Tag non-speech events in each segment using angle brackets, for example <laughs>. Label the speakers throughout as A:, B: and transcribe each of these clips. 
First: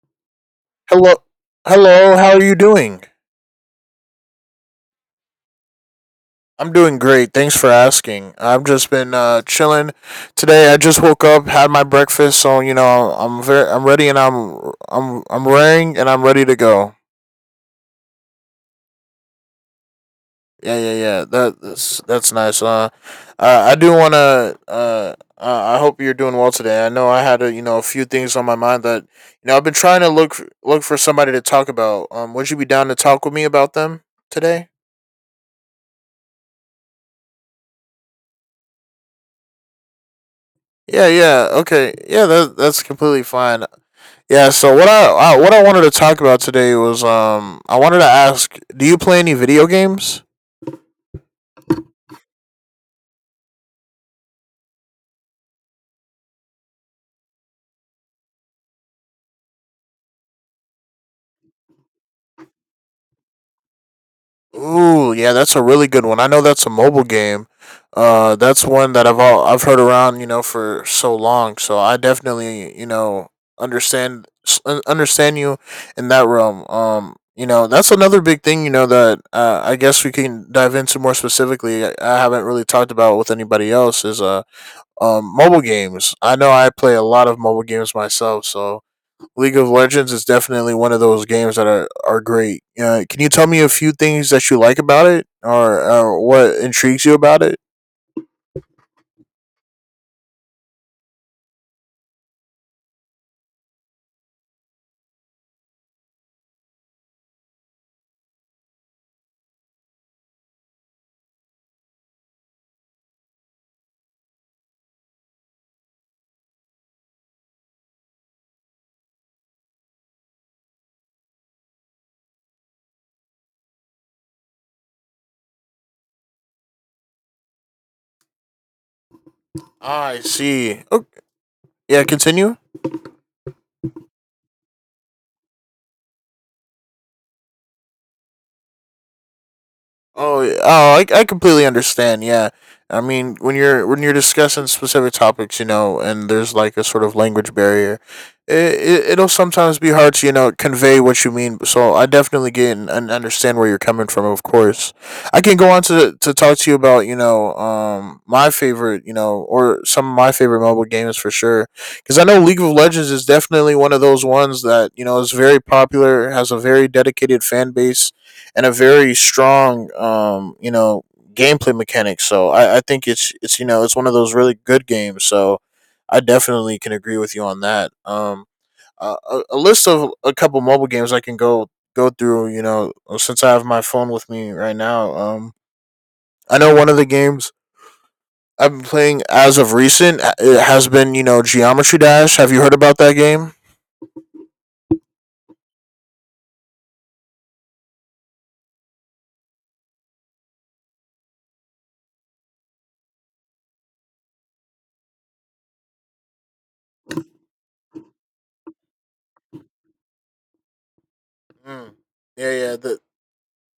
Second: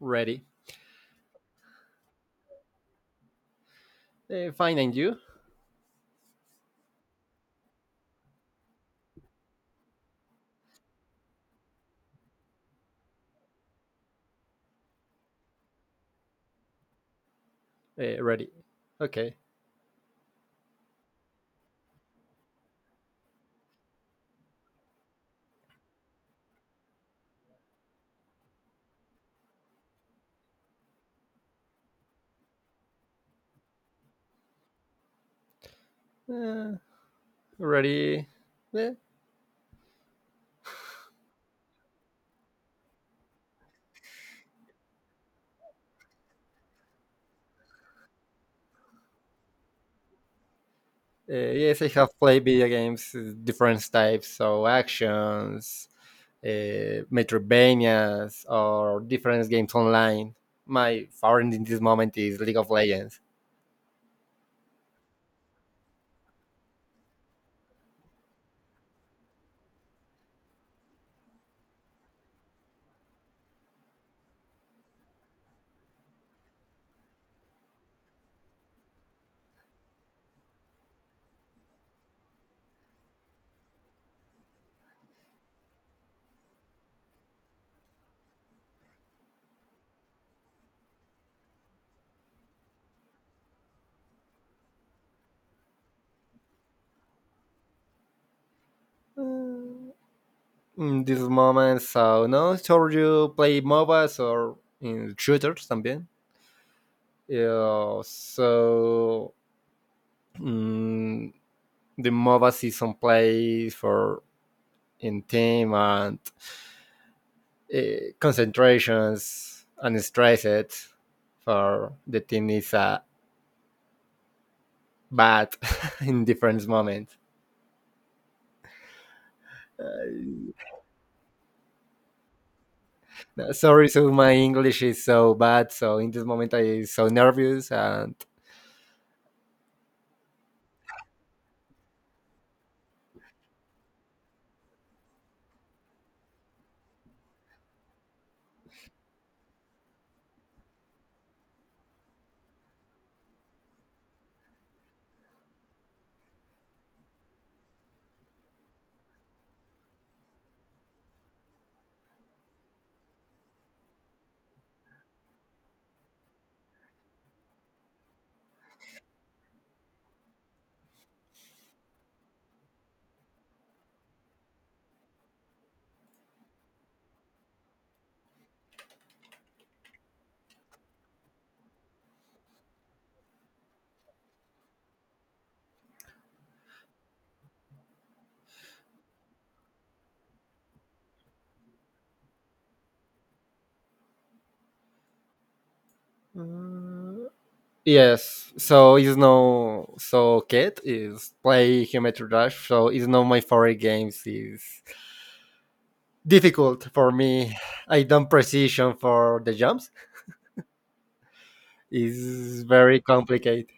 A: Ready.
B: Hello, hello. How are you doing?
A: Fine, and you?
B: I'm doing great. Thanks for asking. I've just been chilling today. I just woke up, had my breakfast, so I'm ready, and I'm raring, and I'm ready to go.
A: Ready. Okay.
B: Yeah, yeah, yeah. That's nice. I do want to. I hope you're doing well today. I know I had a few things on my mind that, I've been trying to look for somebody to talk about. Would you be down to talk with me about them today?
A: Uh, Ready. Uh,
B: Yeah, yeah, okay, yeah, that's completely fine. Yeah, so what I wanted to talk about today was I wanted to ask, do you play any video games?
A: yes, I have played video games, different types, so actions, Metroidvanias, or different games online. My favorite in this moment is League of Legends.
B: Ooh, yeah, that's a really good one. I know that's a mobile game. That's one that I've heard around for so long. So I definitely understand you in that realm. That's another big thing. You know that I guess we can dive into more specifically. I haven't really talked about with anybody else is mobile games. I know I play a lot of mobile games myself, so League of Legends is definitely one of those games that are great. Can you tell me a few things that you like about it or what intrigues you about it?
A: Uh, in this moment, so no, so you play MOBAs or in shooters también. Uh, so mm, the MOBA season plays for in team and uh, concentrations and stresses for the team is bad <laughs> in different moments.
B: Ah, I
A: Uh,
B: see. Oh, yeah, continue.
A: Sorry, so my English is so bad. So in this moment, I so nervous and
B: Oh, yeah. Oh, I completely understand. Yeah, I mean when you're discussing specific topics, and there's like a sort of language barrier, it'll sometimes be hard to convey what you mean. So I definitely get and understand where you're coming from. Of course, I can go on to talk to you about my favorite or some of my favorite mobile games for sure because I know League of Legends is definitely one of those ones that is very popular, has a very dedicated fan base and a very strong, gameplay mechanic. So I think it's you know it's one of those really good games. So I definitely can agree with you on that. A list of a couple mobile games I can go through. Since I have my phone with me right now. I know one of the games I've been playing as of recent. It has been Geometry Dash. Have you heard about that game?
A: yes. So it's no so cat is play Geometry Dash. So it's not my favorite games. Is difficult for me. I don't precision for the jumps.
B: Mm. Yeah,
A: Is
B: yeah. The
A: very complicated.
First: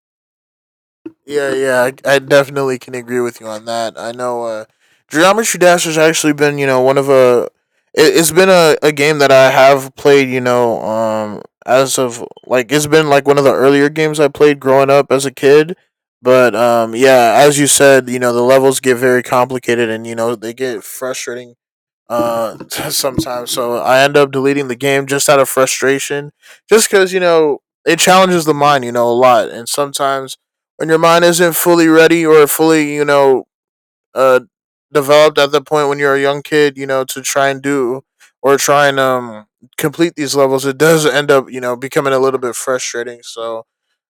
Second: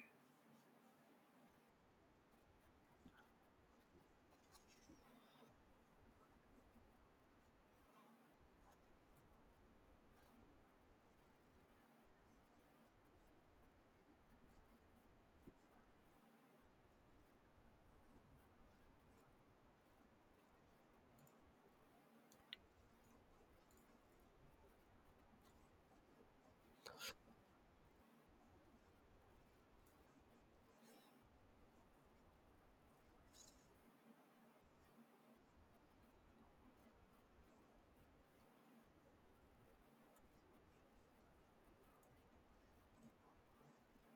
B: Yeah, yeah, I definitely can agree with you on that. I know Geometry Dash has actually been, you know, one of a. It's been a game that I have played, as of like it's been like one of the earlier games I played growing up as a kid. But yeah, as you said, the levels get very complicated, and they get frustrating <laughs> sometimes, so I end up deleting the game just out of frustration, just because it challenges the mind a lot, and sometimes when your mind isn't fully ready or fully uh developed at the point when you're a young kid to try and do or try and complete these levels, it does end up becoming a little bit frustrating. So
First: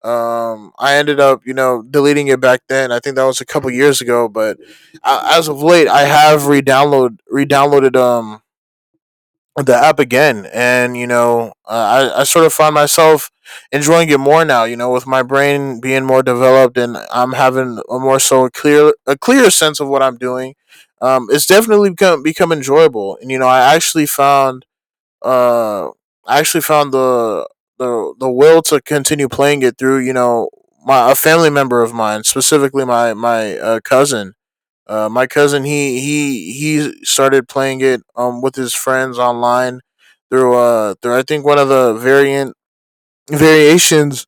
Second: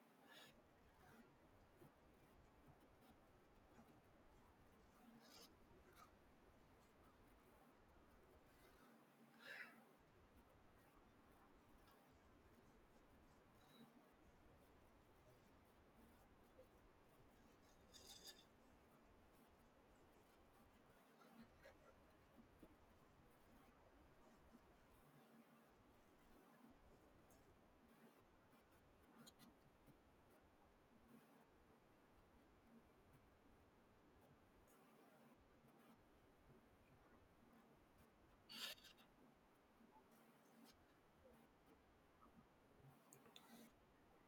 B: I ended up deleting it back then. I think that was a couple years ago, but as of late I have re-downloaded the app again, and you know I sort of find myself enjoying it more now, with my brain being more developed, and I'm having a more so a clear sense of what I'm doing. It's definitely become enjoyable, and uh I actually found the will to continue playing it through my a family member of mine, specifically my cousin. He started playing it with his friends online through, I think, one of the variant <laughs> variations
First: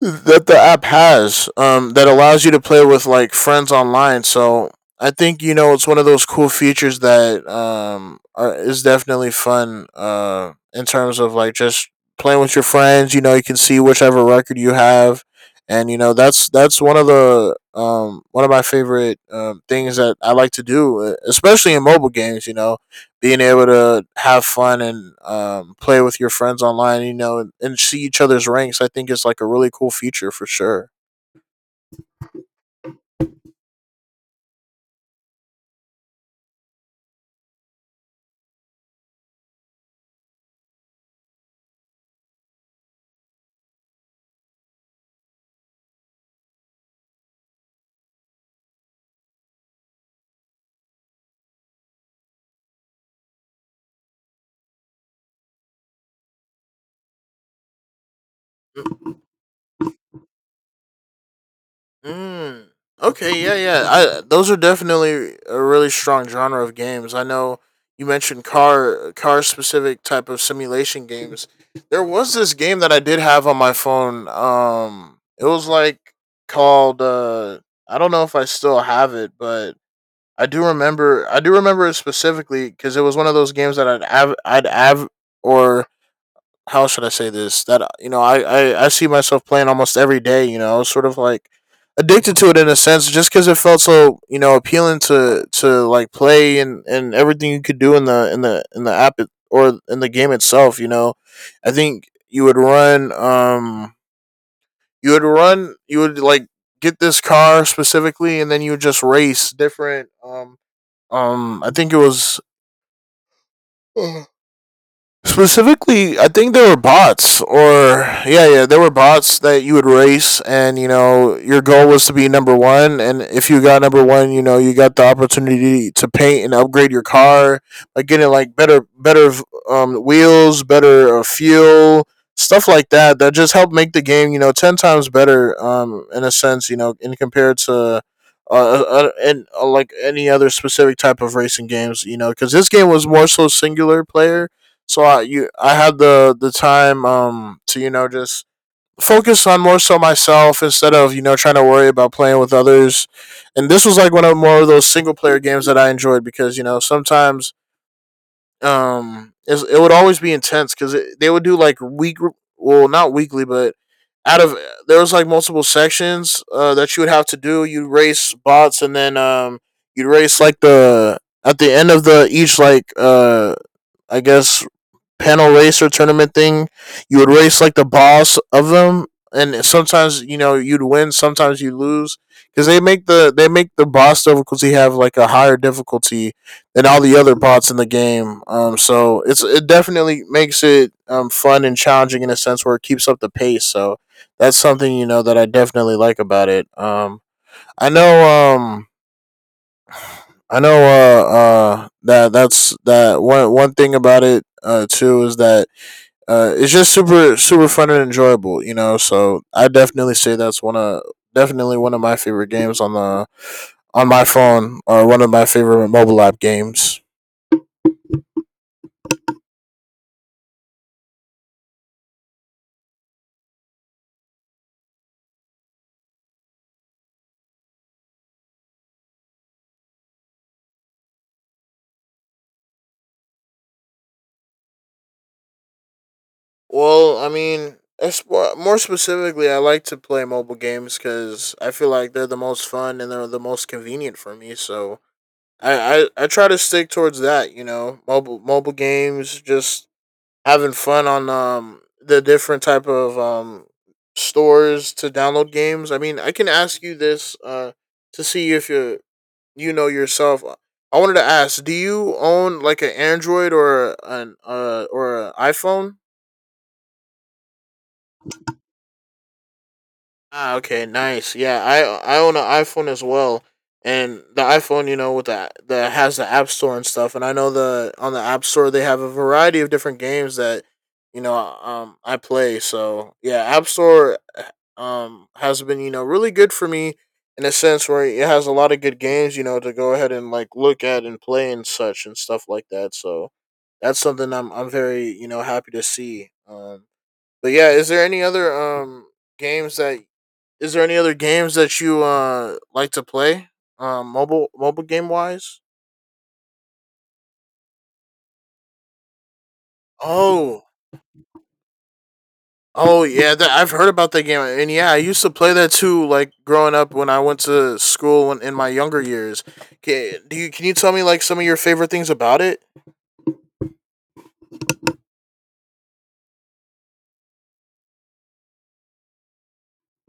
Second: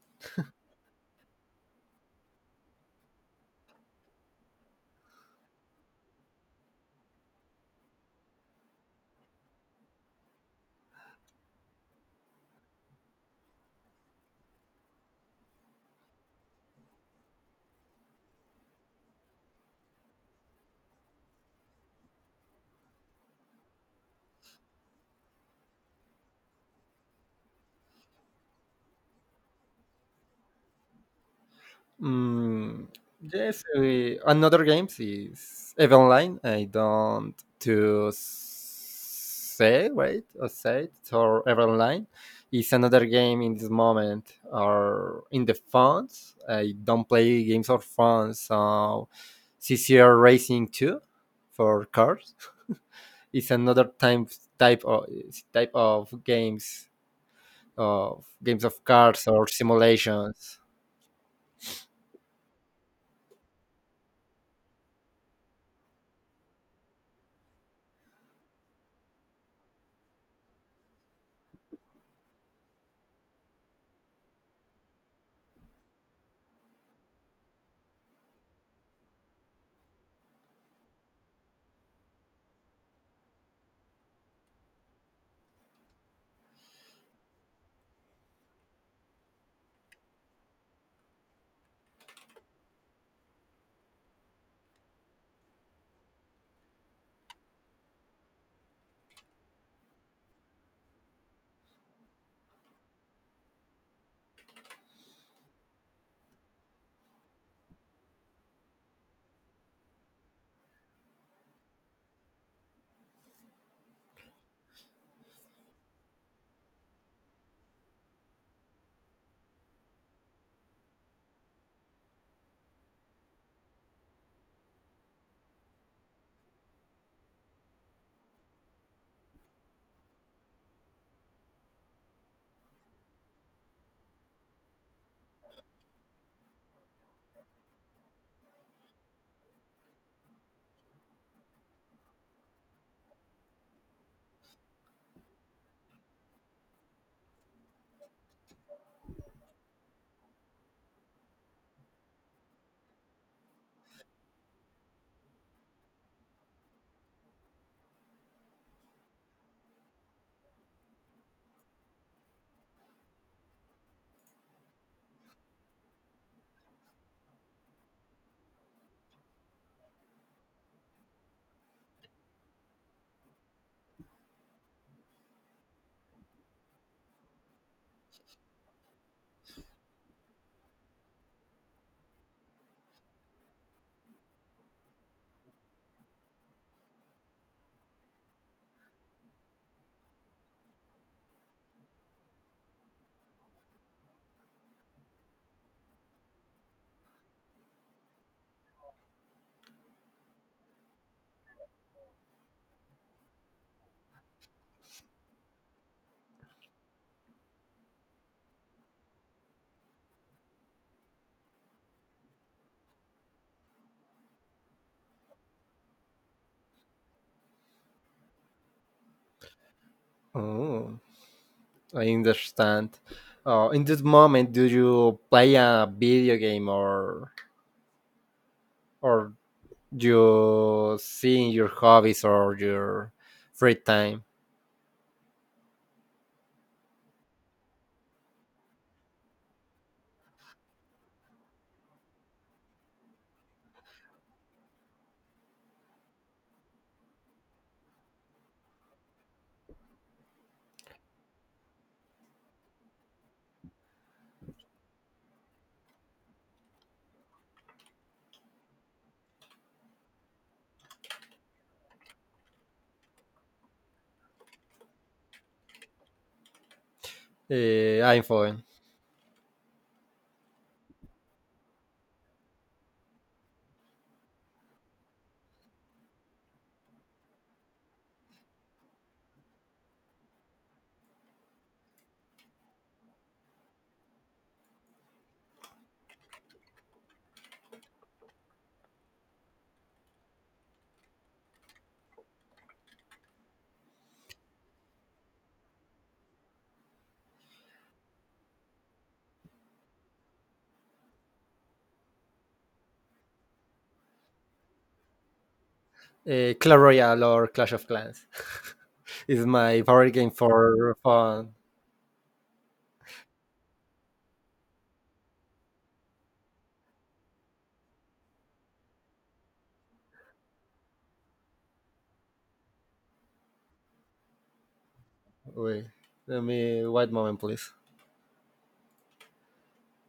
B: that the app has, that allows you to play with like friends online. So I think it's one of those cool features that is definitely fun in terms of like just playing with your friends. You can see whichever record you have, and that's one of the one of my favorite things that I like to do, especially in mobile games. Being able to have fun and play with your friends online, and see each other's ranks, I think, is like a really cool feature for sure.
A: Mm, yes, we, another games is Eve Online. I don't to say wait or say it or Eve Online is another game in this moment or in the phones. I don't play games on phones, so CCR Racing Two for cars is another type of type of games of cars or simulations.
B: Mm. Okay, yeah, yeah. I Those are definitely a really strong genre of games. I know you mentioned car specific type of simulation games. There was this game that I did have on my phone. It was like called, I don't know if I still have it, but I do remember it specifically, because it was one of those games that I'd av- or how should I say this? That you know, I see myself playing almost every day. I was sort of like addicted to it in a sense, just because it felt so appealing to like play and everything you could do in the app, or in the game itself. I think you would run you would run you would like get this car specifically, and then you would just race different, I think it was, <sighs> specifically, I think there were bots, or yeah, yeah, there were bots that you would race, and your goal was to be number one. And if you got number one, you got the opportunity to paint and upgrade your car, like getting like better wheels, better fuel, stuff like that, that just helped make the game, 10 times better. In a sense, in compared to and like any other specific type of racing games, you know, because this game was more so singular player, so I had the time to just focus on more so myself, instead of trying to worry about playing with others. And this was like one of more of those single player games that I enjoyed, because you know sometimes, it's, it would always be intense, because they would do like week, well, not weekly, but out of, there was like multiple sections, that you would have to do. You'd race bots, and then you'd race like the at the end of the each, I guess, panel race or tournament thing. You would race like the boss of them, and sometimes you'd win, sometimes you lose, because they make the boss difficulty have like a higher difficulty than all the other bots in the game. So it definitely makes it fun and challenging, in a sense where it keeps up the pace. So that's something that I definitely like about it. I know that that's that one thing about it, too, is that it's just super fun and enjoyable. So I definitely say that's one of definitely one of my favorite games on the on my phone, or one of my favorite mobile app games.
A: Oh, I understand. In this moment, do you play a video game or you seeing your hobbies or your free time?
B: Well, I mean, as more specifically, I like to play mobile games because I feel like they're the most fun and they're the most convenient for me. So I try to stick towards that. Mobile games, just having fun on the different type of stores to download games. I mean, I can ask you this to see if you you know yourself. I wanted to ask, do you own like an Android or an iPhone?
A: I'm fine.
B: Ah, okay, nice. Yeah, I own an iPhone as well, and the iPhone, with that has the App Store and stuff. And I know the App Store they have a variety of different games that I play. So yeah, App Store has been really good for me in a sense where it has a lot of good games to go ahead and like look at and play and such and stuff like that. So that's something I'm very happy to see. But yeah, is there any other games that is there any other games that you like to play? Mobile game wise?
A: Clash Royale or Clash of Clans <laughs> is my favorite game
B: Oh.
A: for fun.
B: Oh yeah, that I've heard about that game. And yeah, I used to play that too like growing up when I went to school when, in my younger years. Do you can you tell me like some of your favorite things about it?
A: Wait, let me wait moment, please.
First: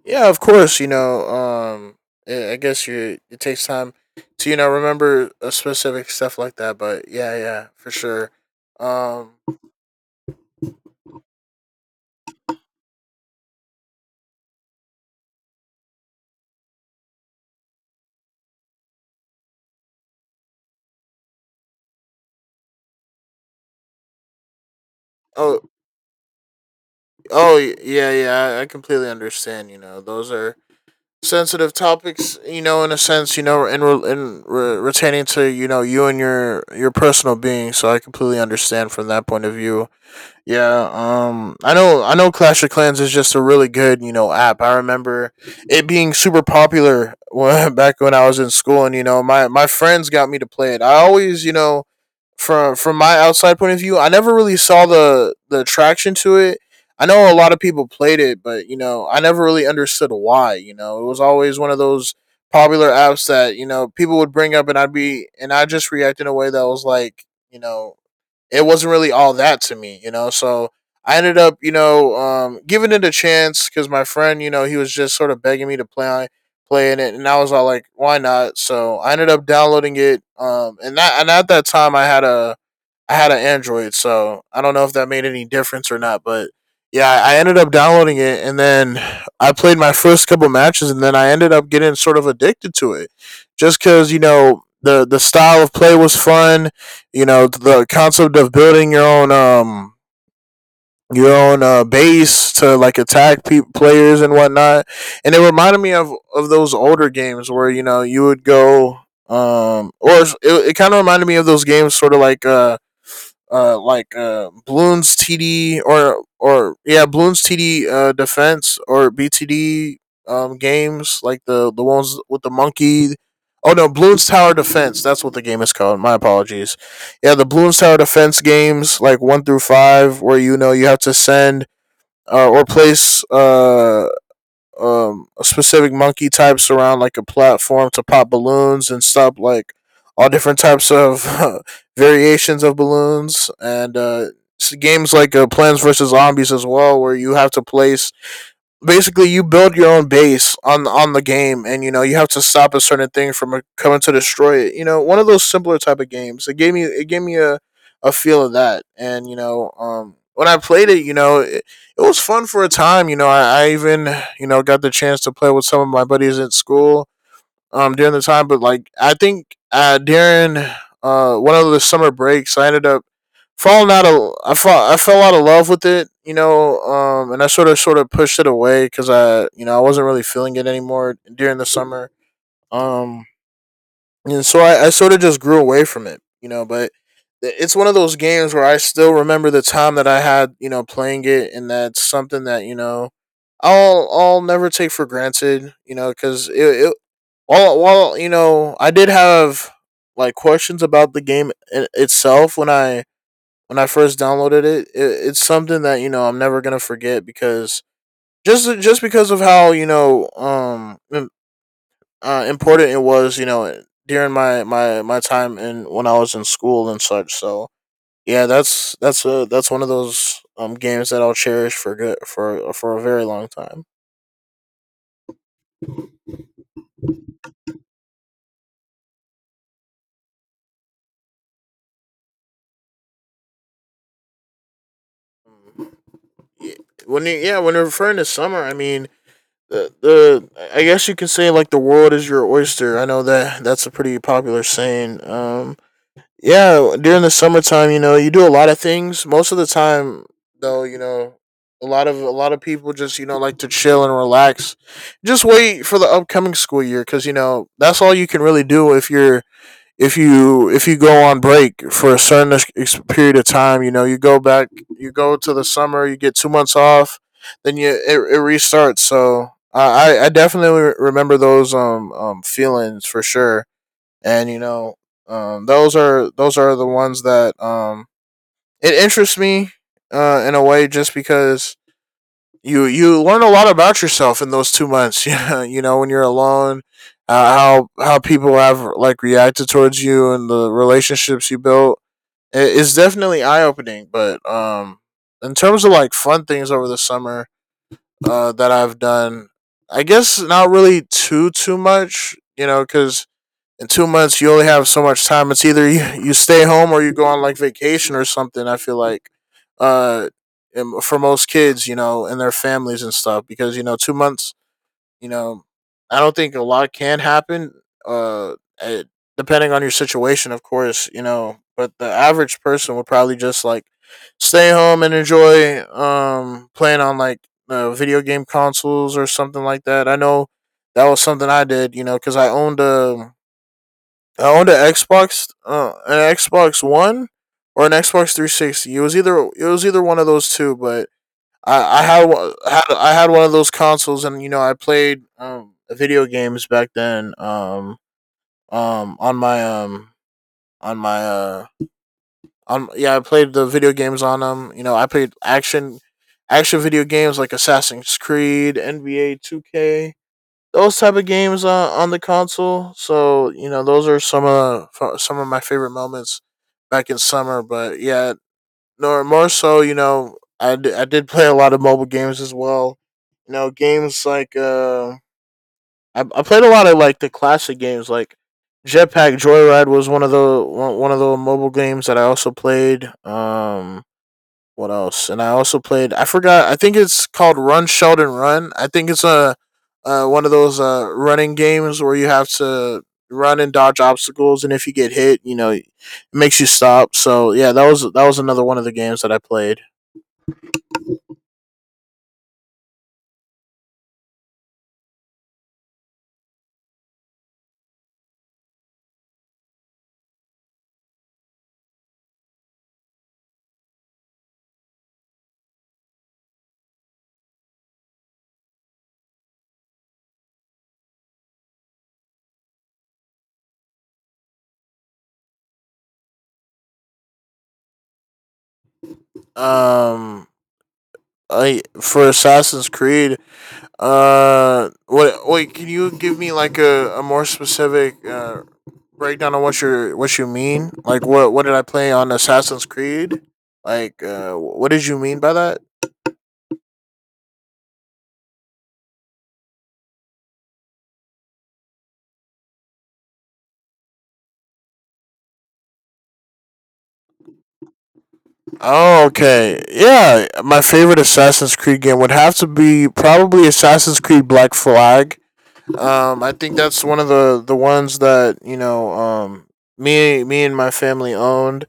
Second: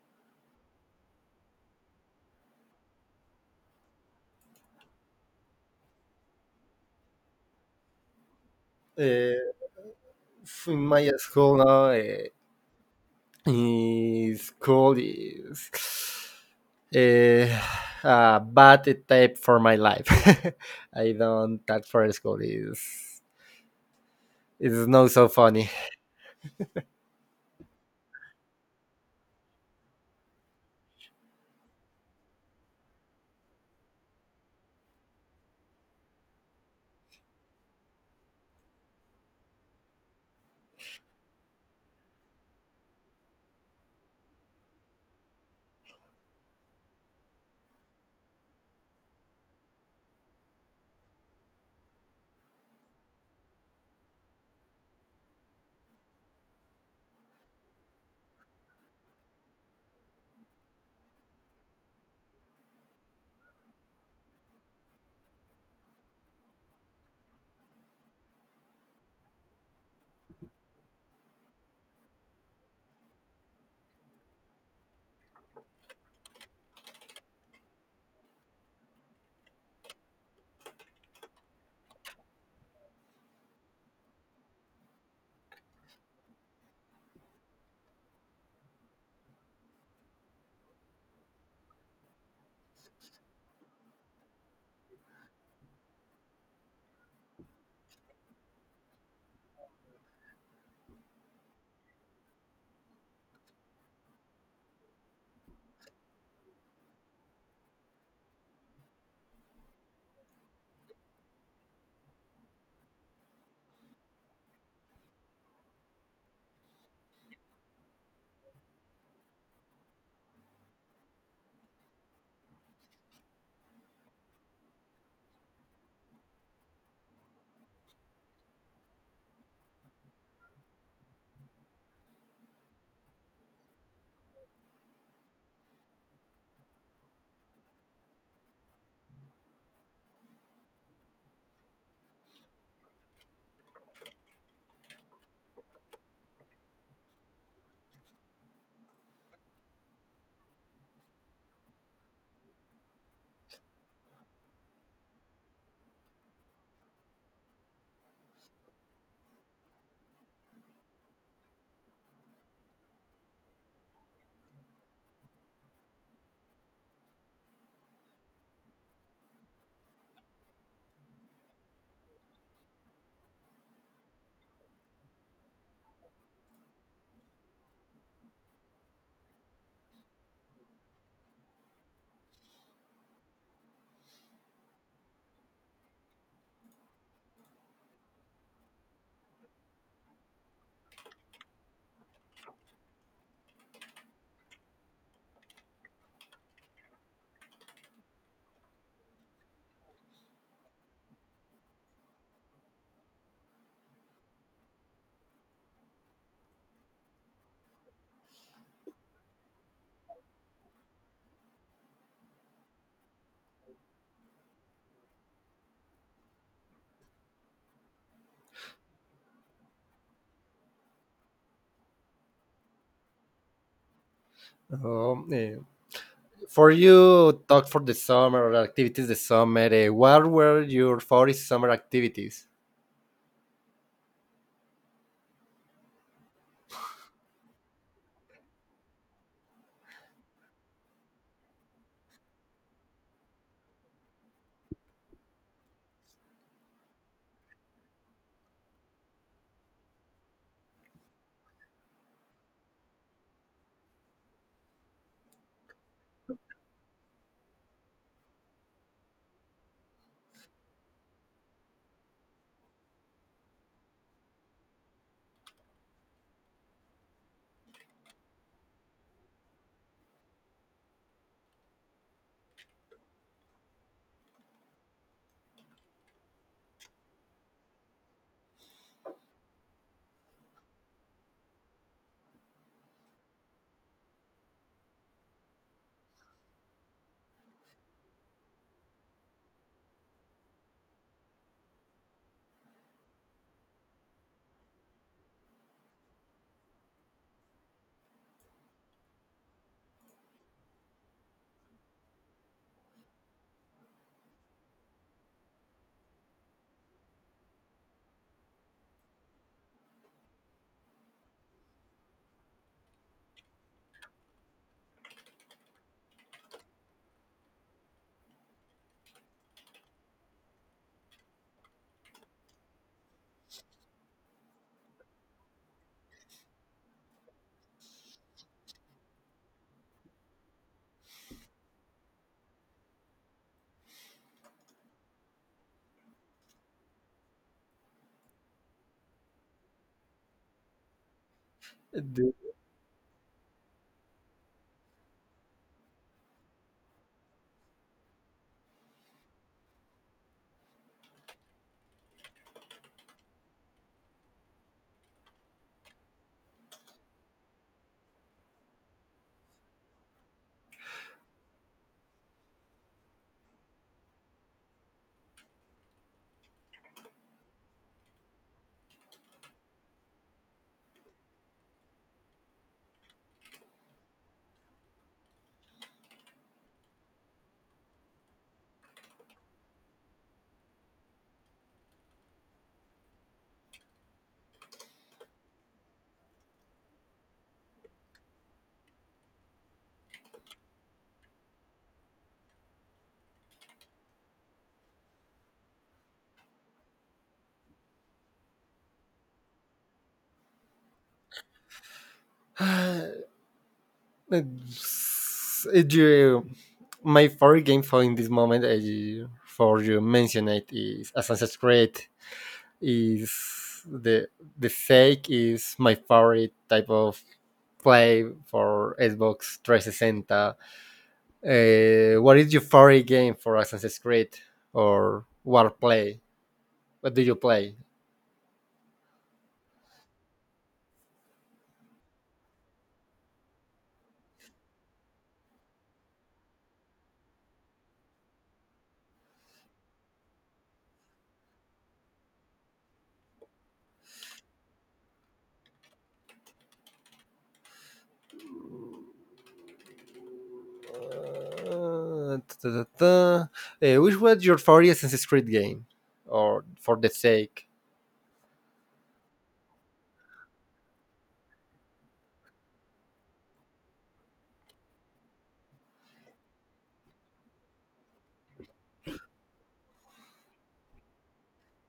B: Yeah, of course, you know, I guess you it takes time to remember a specific stuff like that, but yeah, yeah, for sure. Um
A: Uh, in my school now. Is called is eh, a bad tape for my life. <laughs> I don't that for school is not so
B: oh
A: funny.
B: Oh yeah, yeah. I completely understand. You know, those are sensitive topics. You know, in a sense, you know, retaining to you and your personal being. So I completely understand from that point of view. Yeah. I know. I know. Clash of Clans is just a really good app. I remember it being super popular when, <laughs> back when I was in school, and you know my friends got me to play it. I always from my outside point of view, I never really saw the attraction to it. I know a lot of people played it, but you know, I never really understood why. You know, it was always one of those popular apps that you know people would bring up, and I'd be and I just react in a way that was like, you know, it wasn't really all that to me. You know, so I ended up, you know, giving it a chance because my friend, you know, he was just sort of begging me to play in it, and I was all like, why not? So I ended up downloading it, and that and at that time I had an Android, so I don't know if that made any difference or not. But yeah, I ended up downloading it, and then I played my first couple matches, and then I ended up getting sort of addicted to it, just because you know the style of play was fun. You know the concept of building your own base to like attack players and whatnot, and it reminded me of those older games where you know you would go or it kind of reminded me of those games sort of like Bloons TD or yeah Bloons TD defense or BTD games like the ones with the monkey. Oh no, Bloons Tower Defense. That's what the game is called. My apologies. Yeah, the Bloons Tower Defense games like one through five, where you know you have to send or place specific monkey types around like a platform to pop balloons and stop like all different types of <laughs> variations of balloons and games like Plants vs Zombies as well, where you have to place basically you build your own base on the game and you know you have to stop a certain thing from coming to destroy it. You know, one of those simpler type of games. It gave me it gave me a feel of that. And you know when I played it, you know it, it was fun for a time. You know I even you know got the chance to play with some of my buddies at school during the time. But like I think during one of the summer breaks I ended up fallen out of I fall I fell out of love with it, you know, and I sort of pushed it away because I you know I wasn't really feeling it anymore during the summer, um, and so I sort of just grew away from it, you know. But it's one of those games where I still remember the time that I had you know playing it, and that's something that you know I'll never take for granted, you know, because it while you know I did have like questions about the game itself when I first downloaded it, it it's something that you know I'm never gonna forget because just because of how you know important it was you know during my time and when I was in school and such. So yeah, that's one of those games that I'll cherish for good for a very long time.
A: Um, eh, for you, talk for the summer or activities the summer. What were your favorite summer activities?
B: Yeah, when referring to summer, I mean the I guess you can say like the world is your oyster. I know that that's a pretty popular saying. Yeah, during the summertime, you know, you do a lot of things. Most of the time, though, you know, a lot of people just you know like to chill and relax. Just wait for the upcoming school year because you know that's all you can really do if you go on break for a certain period of time, you know, you go back, you go to the summer, you get 2 months off, then it restarts. So I definitely remember those feelings for sure, and you know those are the ones that it interests me in a way just because you learn a lot about yourself in those 2 months. <laughs> Yeah, you know when you're alone, how people have like reacted towards you and the relationships you built. It's definitely eye opening. But in terms of like fun things over the summer that I've done, I guess not really too much. You know, because in 2 months you only have so much time. It's either you stay home or you go on like vacation or something. I feel like, uh, for most kids, you know, and their families and stuff, because you know, 2 months, you know, I don't think a lot can happen. Uh, eh, depending on your situation, of course, you know, but the average person would probably just like stay home and enjoy playing on like video game consoles or something like that. I know that was something I did, you know, because I owned an Xbox One or an Xbox 360. It was either one of those two, but
A: Do-
B: I had one of those consoles, and you know I played video games back then. On my on my on yeah, I played the video games on them. You know, I played action video games like Assassin's Creed, NBA 2K, those type of games on the console. So you know, those are some of my favorite moments back in summer. But yeah, nor more so, you know, I did play a lot of mobile games as well. You know, games like I played a lot of like the classic games like Jetpack Joyride was one of the mobile games that I also played. What else? And I also played. I forgot. I think it's called Run Sheldon Run. I think it's a one of those running games where you have to run and dodge obstacles, and if you get hit, you know, it makes you stop. So yeah, that was another one of the games that I played.
A: <sighs> Did you, my favorite game for in this moment for you mention it is Assassin's Creed. Is the fake is my favorite type of play for Xbox 360. What is your favorite game for Assassin's Creed or what play? What do you play?
B: Um, I for Assassin's Creed. What? Wait, can you give me like a more specific breakdown on what you mean. Like what did I play on Assassin's Creed? Like what did you mean by that?
A: Uh, which was your favorite Assassin's Creed game, or for the sake?
B: Oh, okay. Yeah, my favorite Assassin's Creed game would have to be probably Assassin's Creed Black Flag. I think that's one of the ones that you know me and my family owned,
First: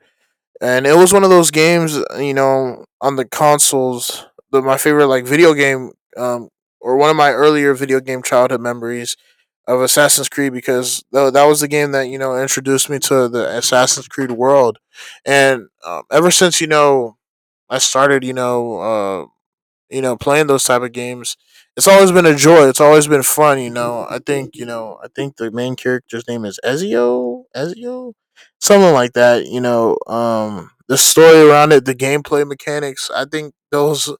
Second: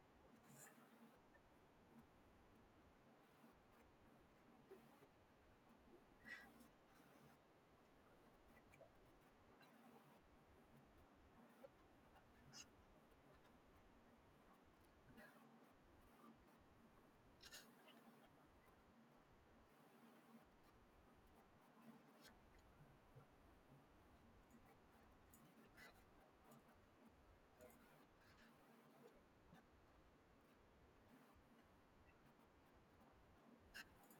B: and it was one of those games you know on the consoles, the my favorite like video game um or one of my earlier video game childhood memories of Assassin's Creed, because that was the game that you know introduced me to the Assassin's Creed world. And ever since you know I started you know, playing those type of games. It's always been a joy. It's always been fun, you know. I think, you know, I think the main character's name is Ezio, something like that, you know. The story around it, the gameplay mechanics, I think those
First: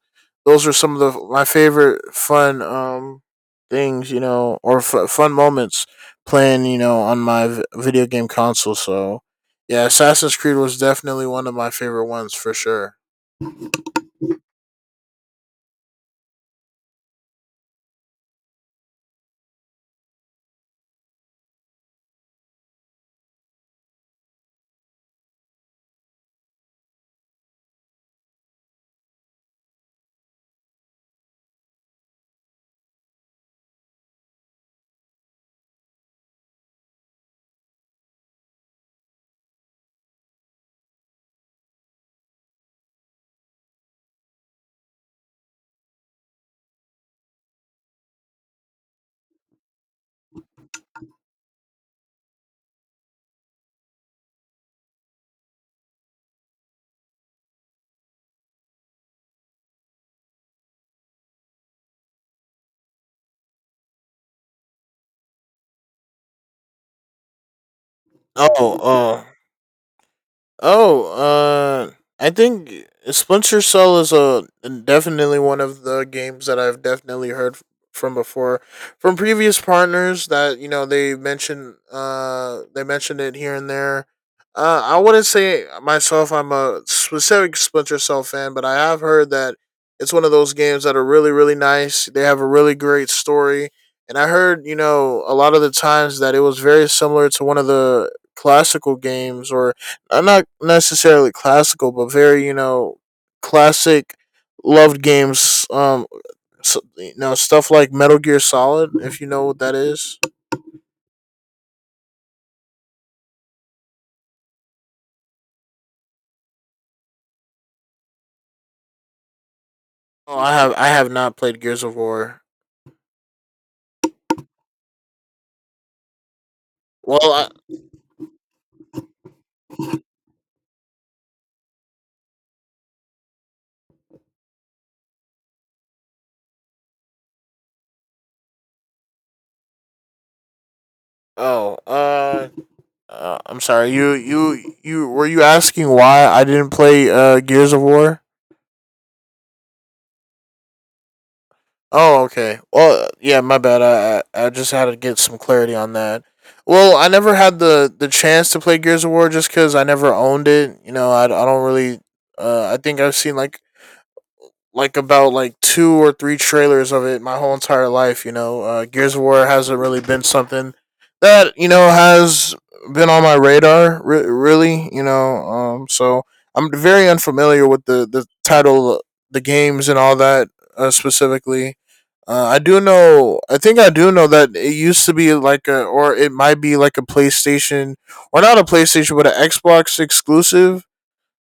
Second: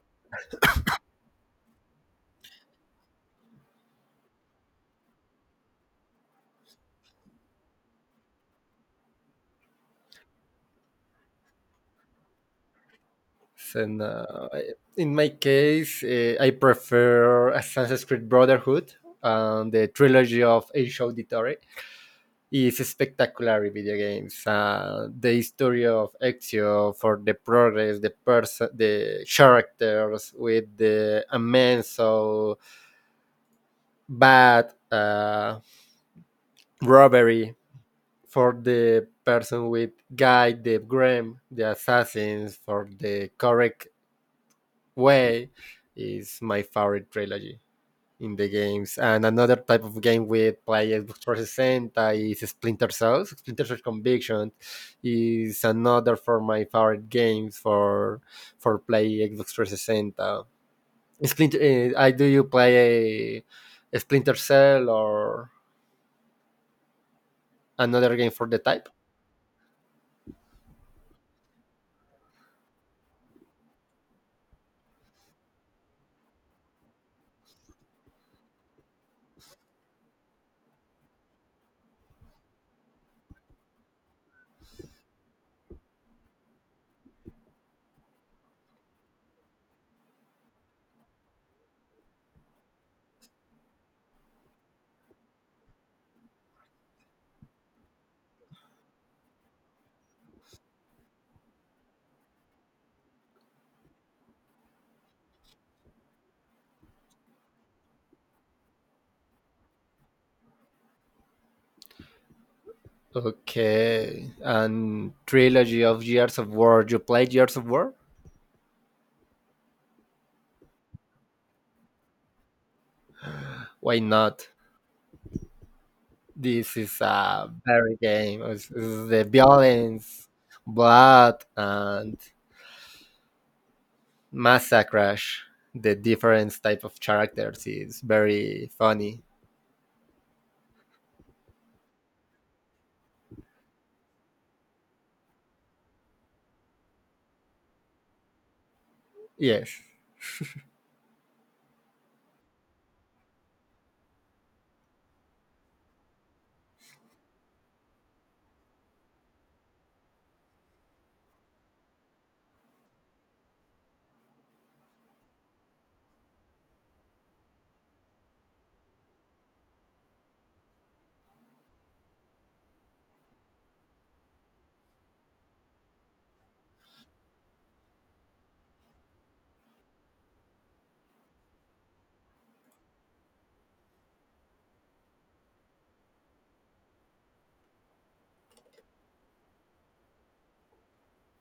B: those are some of the my favorite fun things, you know, or fun moments playing, you know, on my video game console, so yeah, Assassin's Creed was definitely one of my favorite ones for sure.
A: And in my case, I prefer Assassin's Creed Brotherhood, and the trilogy of Age of is spectacular in video games. The history of Ezio for the progress, the person, the characters with the immense so bad robbery for the person with guy the Graham, the assassins for the correct way is my favorite trilogy in the games. And another type of game we play Xbox 360 is Splinter Cell. Splinter Cell Conviction is another for my favorite games for play Xbox 360. Splinter, I do you play a Splinter Cell or another game for
B: Oh,
A: the type?
B: oh, Oh, I think Splinter Cell is a definitely one of the games that I've definitely heard from before, from previous partners that you know they mentioned. They mentioned it here and there. I wouldn't say myself I'm a specific Splinter Cell fan, but I have heard that it's one of those games that are really really nice. They have a really great story, and I heard you know a lot of the times that it was very similar to one of the classical games or not necessarily classical, but very you know classic loved games. So, you know stuff like Metal Gear Solid, if you know what that is.
A: Okay, and trilogy of Years of War. You play Years of War?
B: Oh, I have not played Gears of War.
A: Why not? This is
B: Well, I,
A: a very game. It's the violence, blood, and massacre. The different type of characters is very funny.
B: oh, uh, I'm sorry. You were you asking why I didn't play Gears of War?
A: Yes.
B: Oh, okay. Well, yeah, my bad. I just had to get some clarity on that. Well, I never had the chance to play Gears of War just because I never owned it. You know, I don't really. I think I've seen like about like two or three trailers of it my whole entire life. You know, Gears of War hasn't really been something that you know has been on my radar really. You know, so I'm very unfamiliar with the title, the games, and all that specifically. I do know. I think I do know that it used to be like or it might be like a PlayStation, or not a PlayStation, but an Xbox exclusive.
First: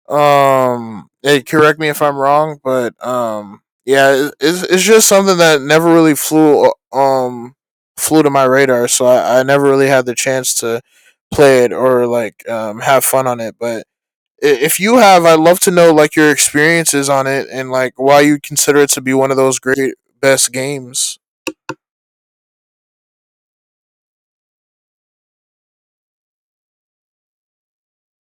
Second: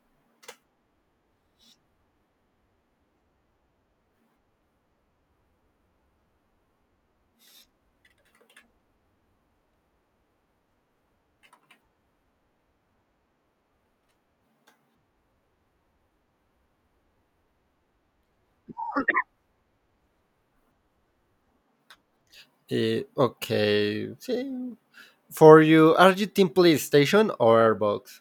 B: Hey, correct me if I'm wrong, but yeah, it's just something that never really flew to my radar, so I never really had the chance to play it or like have fun on it. But if you have, I'd love to know like your experiences on it and like why you consider it to be one of those great best games.
A: Okay. See, for you, are you team PlayStation or Xbox?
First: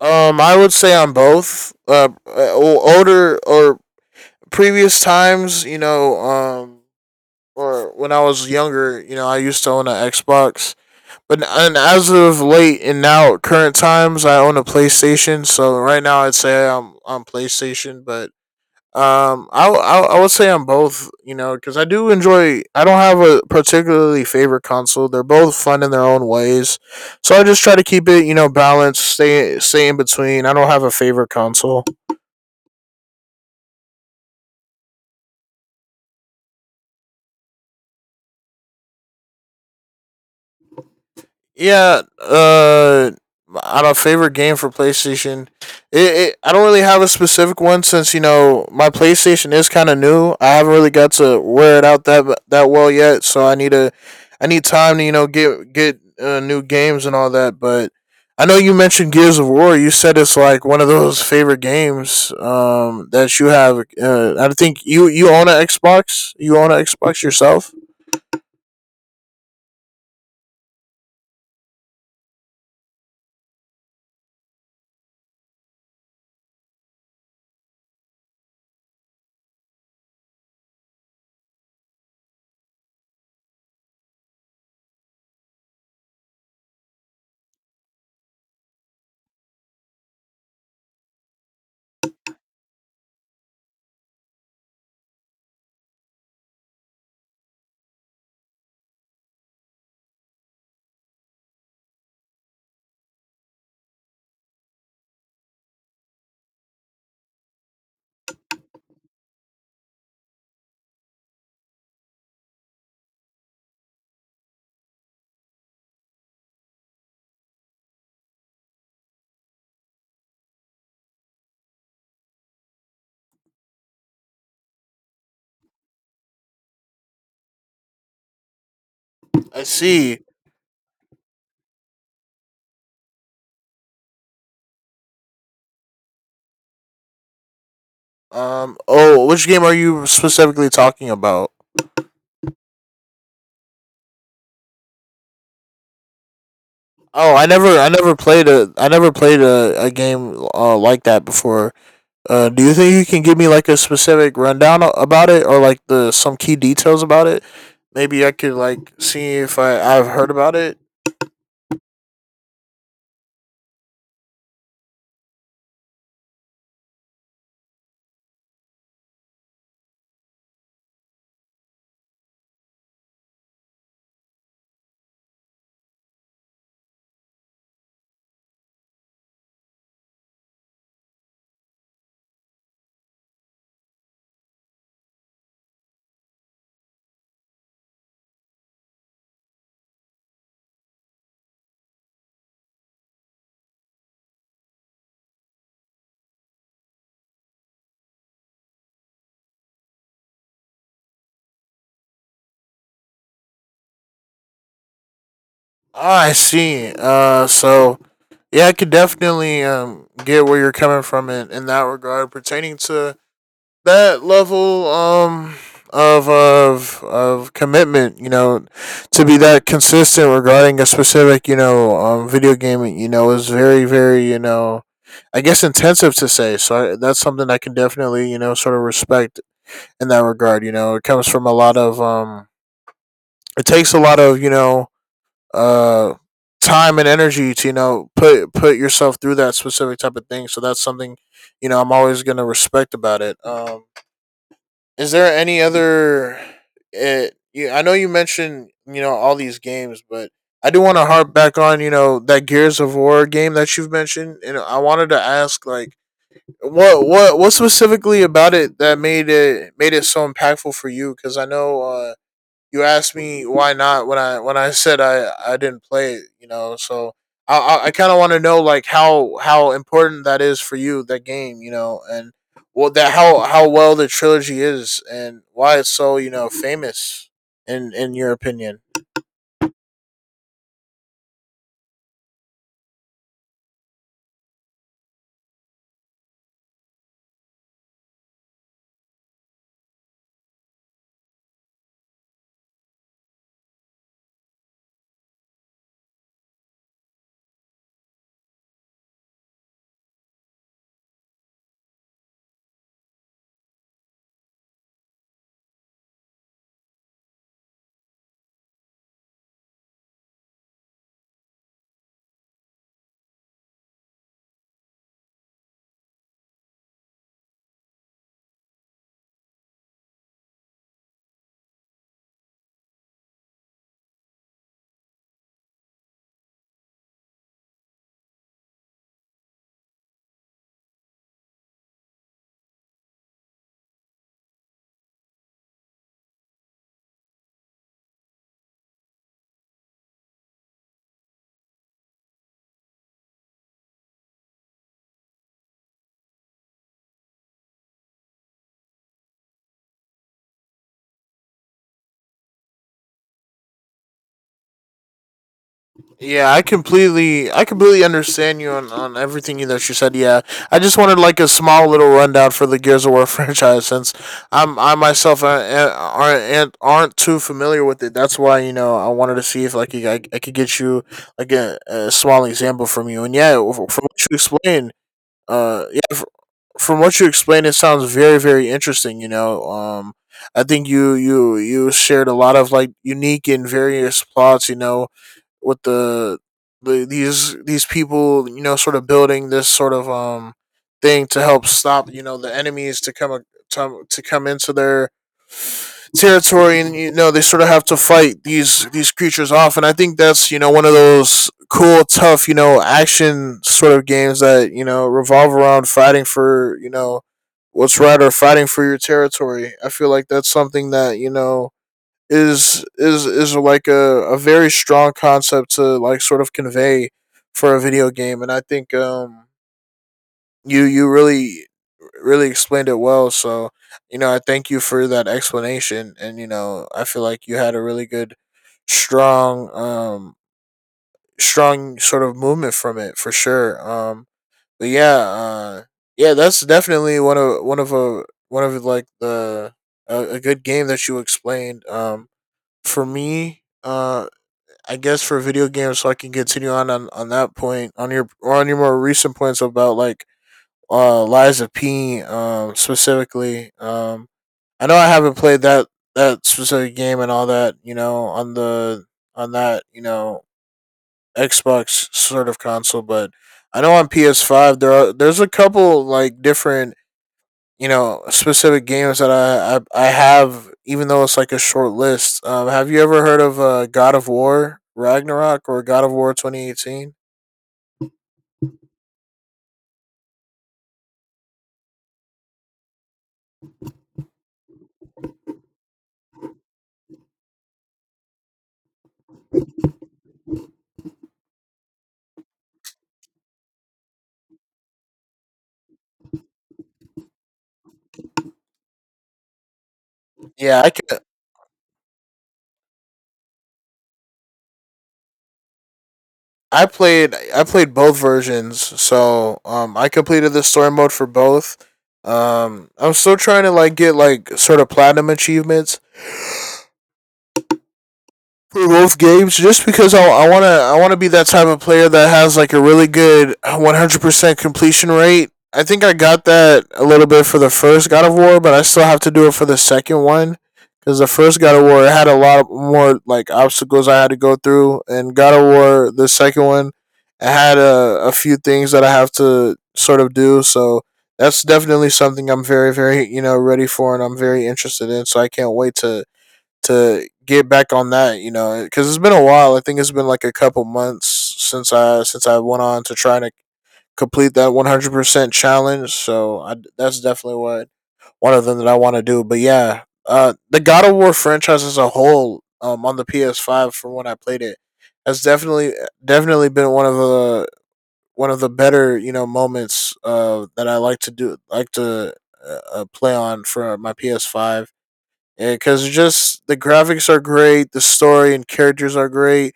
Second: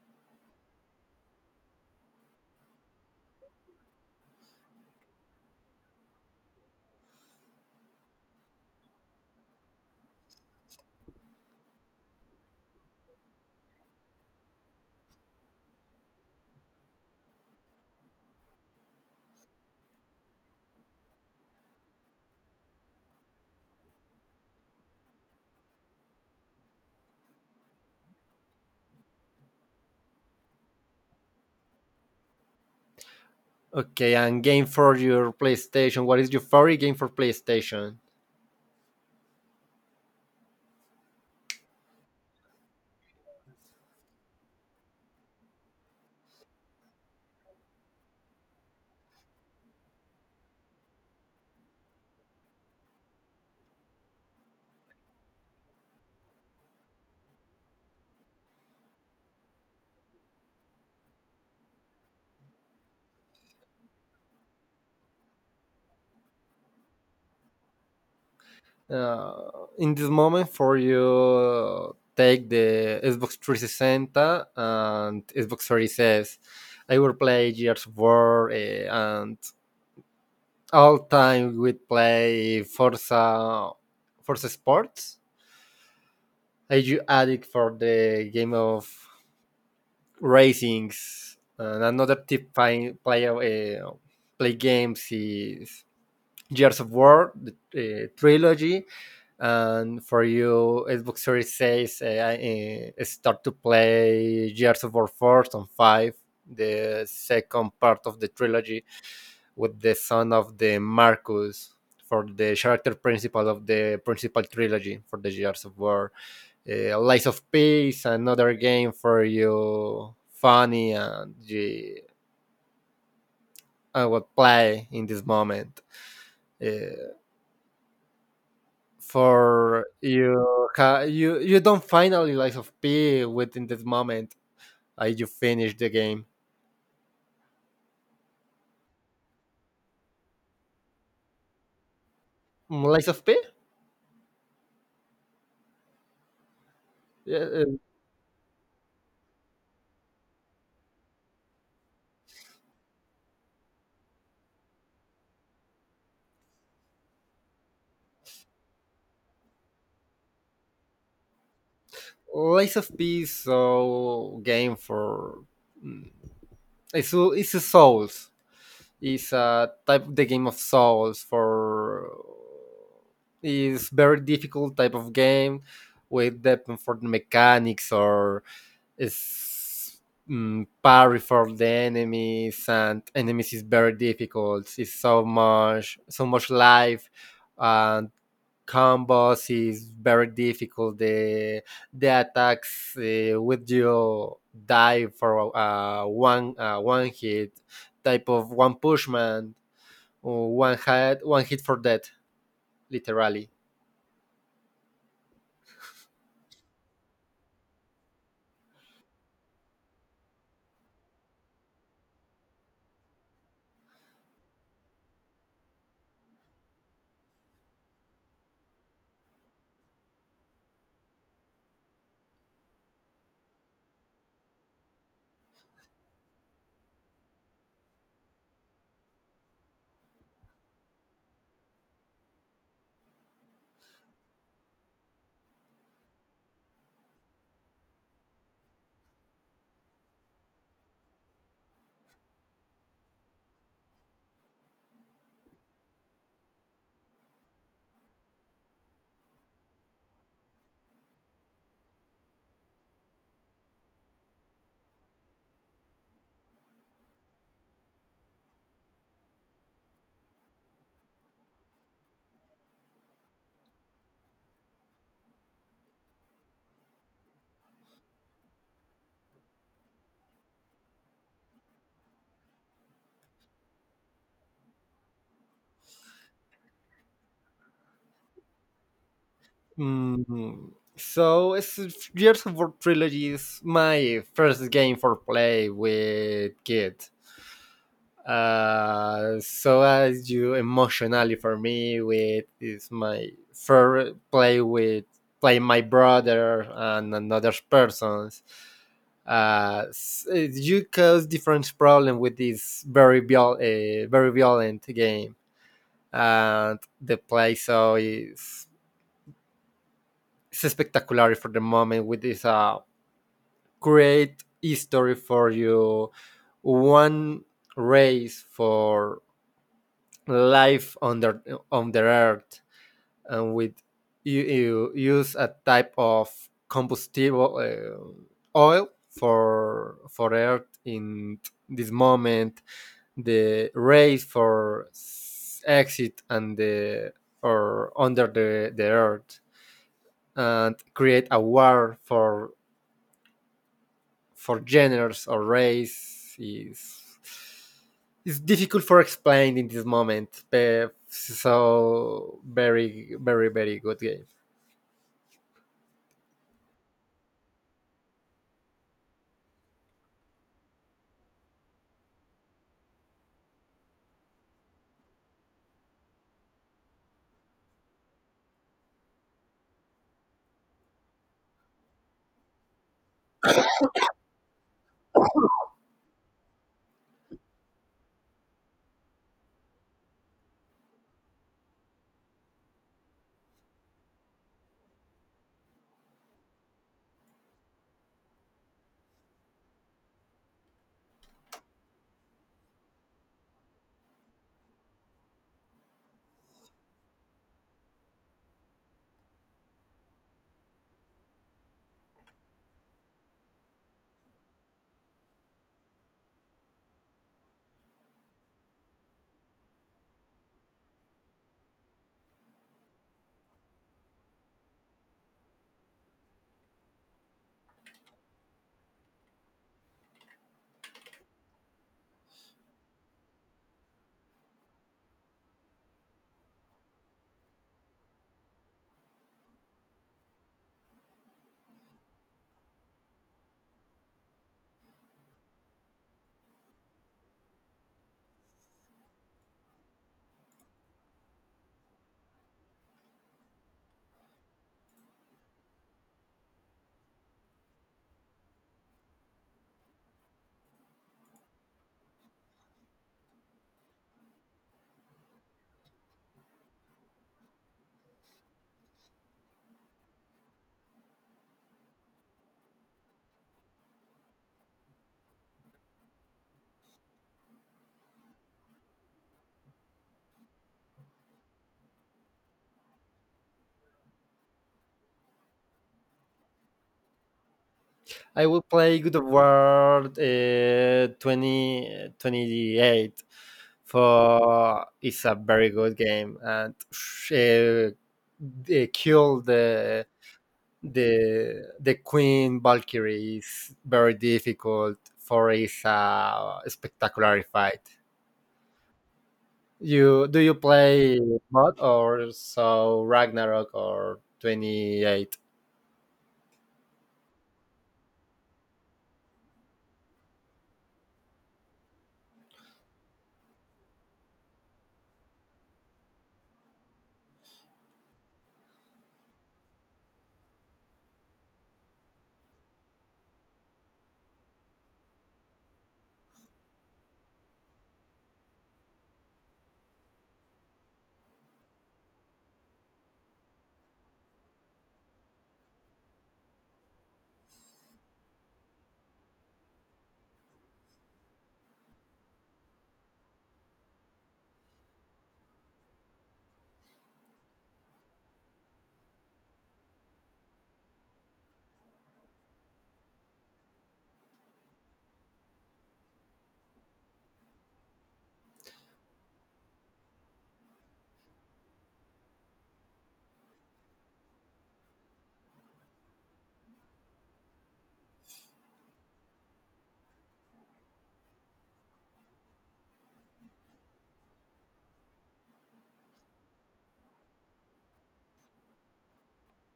B: I would say on both. Older or previous times, you know, or when I was younger, you know, I used to own an Xbox. But and as of late and now current times, I own a PlayStation. So right now, I'd say I'm on PlayStation, but I would say I'm both. You know, because I do enjoy. I don't have a particularly favorite console. They're both fun in their own ways. So I just try to keep it, you know, balanced. Stay in between. I don't have a favorite console.
A: Okay, and game for your PlayStation. What is your favorite game for PlayStation?
B: Yeah, on a favorite game for PlayStation, it I don't really have a specific one since you know my PlayStation is kind of new. I haven't really got to wear it out that well yet, so I need time to you know get new games and all that. But I know you mentioned Gears of War. You said it's like one of those favorite games that you have. I think you own an Xbox. You own an Xbox yourself.
A: uh, in this moment for you take the Xbox 360 and Xbox Series S. I would play Gears of War, and all time we'd play Forza Sports. I you addict for the game of racings, and another tip I play play games is Gears of War, the trilogy. And for you, Xbox Series 6, start to play Gears of War 4 and 5, the second part of the trilogy with the son of the Marcus for the character principal of the principal trilogy for the Gears of War. Lies of Peace, another game for you, funny and you, I would play in this moment. Uh,
B: I
A: for
B: see.
A: you you don't find a Lies of P within this moment, you finish the game.
B: Oh, which game are you specifically talking about?
A: Mm, Lies of P?
B: Oh,
A: Yeah,
B: I never played a game like that before. Do you think you can give me like a specific rundown about it, or like the some key details about it? Maybe I could like see if I've heard about it.
A: Lies of P is so game for mm, it's a Souls. It's a type the game of Souls for is very difficult type of game with depth for the mechanics or is mm, parry for the enemies, and enemies is very difficult, it's so much life, and combos is very difficult, the attacks with you die for one hit type of one pushman, or one hit for death literally.
B: Ah, I see. So yeah, I could definitely get where you're coming from in that regard pertaining to that level of of commitment, you know, to be that consistent regarding a specific, you know, video game, you know, is very very, you know, I guess intensive to say. That's something I can definitely, you know, sort of respect in that regard. You know, it comes from a lot of It takes a lot of you know uh time and energy to you know put yourself through that specific type of thing. So that's something you know I'm always gonna respect about it. Is there any other? I know you mentioned you know all these games, but I do want to harp back on you know that Gears of War game that you've mentioned, and I wanted to ask like what specifically about it that made it so impactful for you? Because I know you asked me why not when I said I didn't play it, you know. So I kind of want to know like how important that is for you that game, you know, and well that how well the trilogy is and why it's so you know famous in your opinion.
A: Mm, so it's Gears of War trilogy is my first game for play with kids. So as you emotionally for me with is my first play with play my brother and another persons. Uh, s- you cause different problem with this very violent game, and the play so is it's spectacular for the moment with this great history for you, one race for life on the earth, and with you use a type of combustible oil for earth in this moment, the race for exit and the or under the earth, and create a war for genders or race is difficult for explained in this moment. So very very very good game.
B: Yeah, I completely understand you on everything that you said. Yeah, I just wanted like a small little rundown for the Gears of War <laughs> franchise since I'm I myself aren't too familiar with it. That's why you know I wanted to see if like I could get you like a small example from you. And yeah, uh, yeah, f- from what you explained, it sounds very very interesting. You know, I think you shared a lot of like unique and various plots. You know with the these people, you know, sort of building this sort of thing to help stop, you know, the enemies to come to come into their territory, and you know they sort of have to fight these creatures off, and I think that's, you know, one of those cool tough, you know, action sort of games that, you know, revolve around fighting for, you know, what's right or fighting for your territory. I feel like that's something that, you know, is like a very strong concept to like sort of convey for a video game, and I think you really really explained it well, so you know I thank you for that explanation, and you know I feel like you had a really good strong strong sort of movement from it for sure. But yeah, yeah, that's definitely one of a one of like a good game that you explained for me, I guess for video games, so I can continue on, on that point on your or on your more recent points about like Lies of P specifically. I know I haven't played that specific game and all that you know on the on that you know Xbox sort of console, but I know on PS5 there are there's a couple like different you know specific games that I have, even though it's like a short list. Have you ever heard of God of War Ragnarok or God of War 2018?
A: I will play Good of War 28. For it's a very good game, and they kill the the queen valkyrie is very difficult for is a spectacular fight. You Do you
B: Yeah, I could,
A: play mod or so Ragnarok or 28?
B: I played both versions, so I completed the story mode for both. I'm still trying to like get like sort of platinum achievements for both games just because I wanna be that type of player that has like a really good 100% completion rate. I think I got that a little bit for the first God of War, but I still have to do it for the second one, because the first God of War had a lot of more like obstacles I had to go through, and God of War the second one, it had a few things that I have to sort of do. So that's definitely something I'm very very you know ready for, and I'm very interested in. So I can't wait to get back on that, you know, because it's been a while. I think it's been like a couple months since I went on to try to complete that 100% challenge. That's definitely what one of them that I want to do. But yeah, the God of War franchise as a whole, on the PS5 from when I played it, has definitely been one of the better you know moments that I like to do, like to play on for my PS5, and because just the graphics are great, the story and characters are great.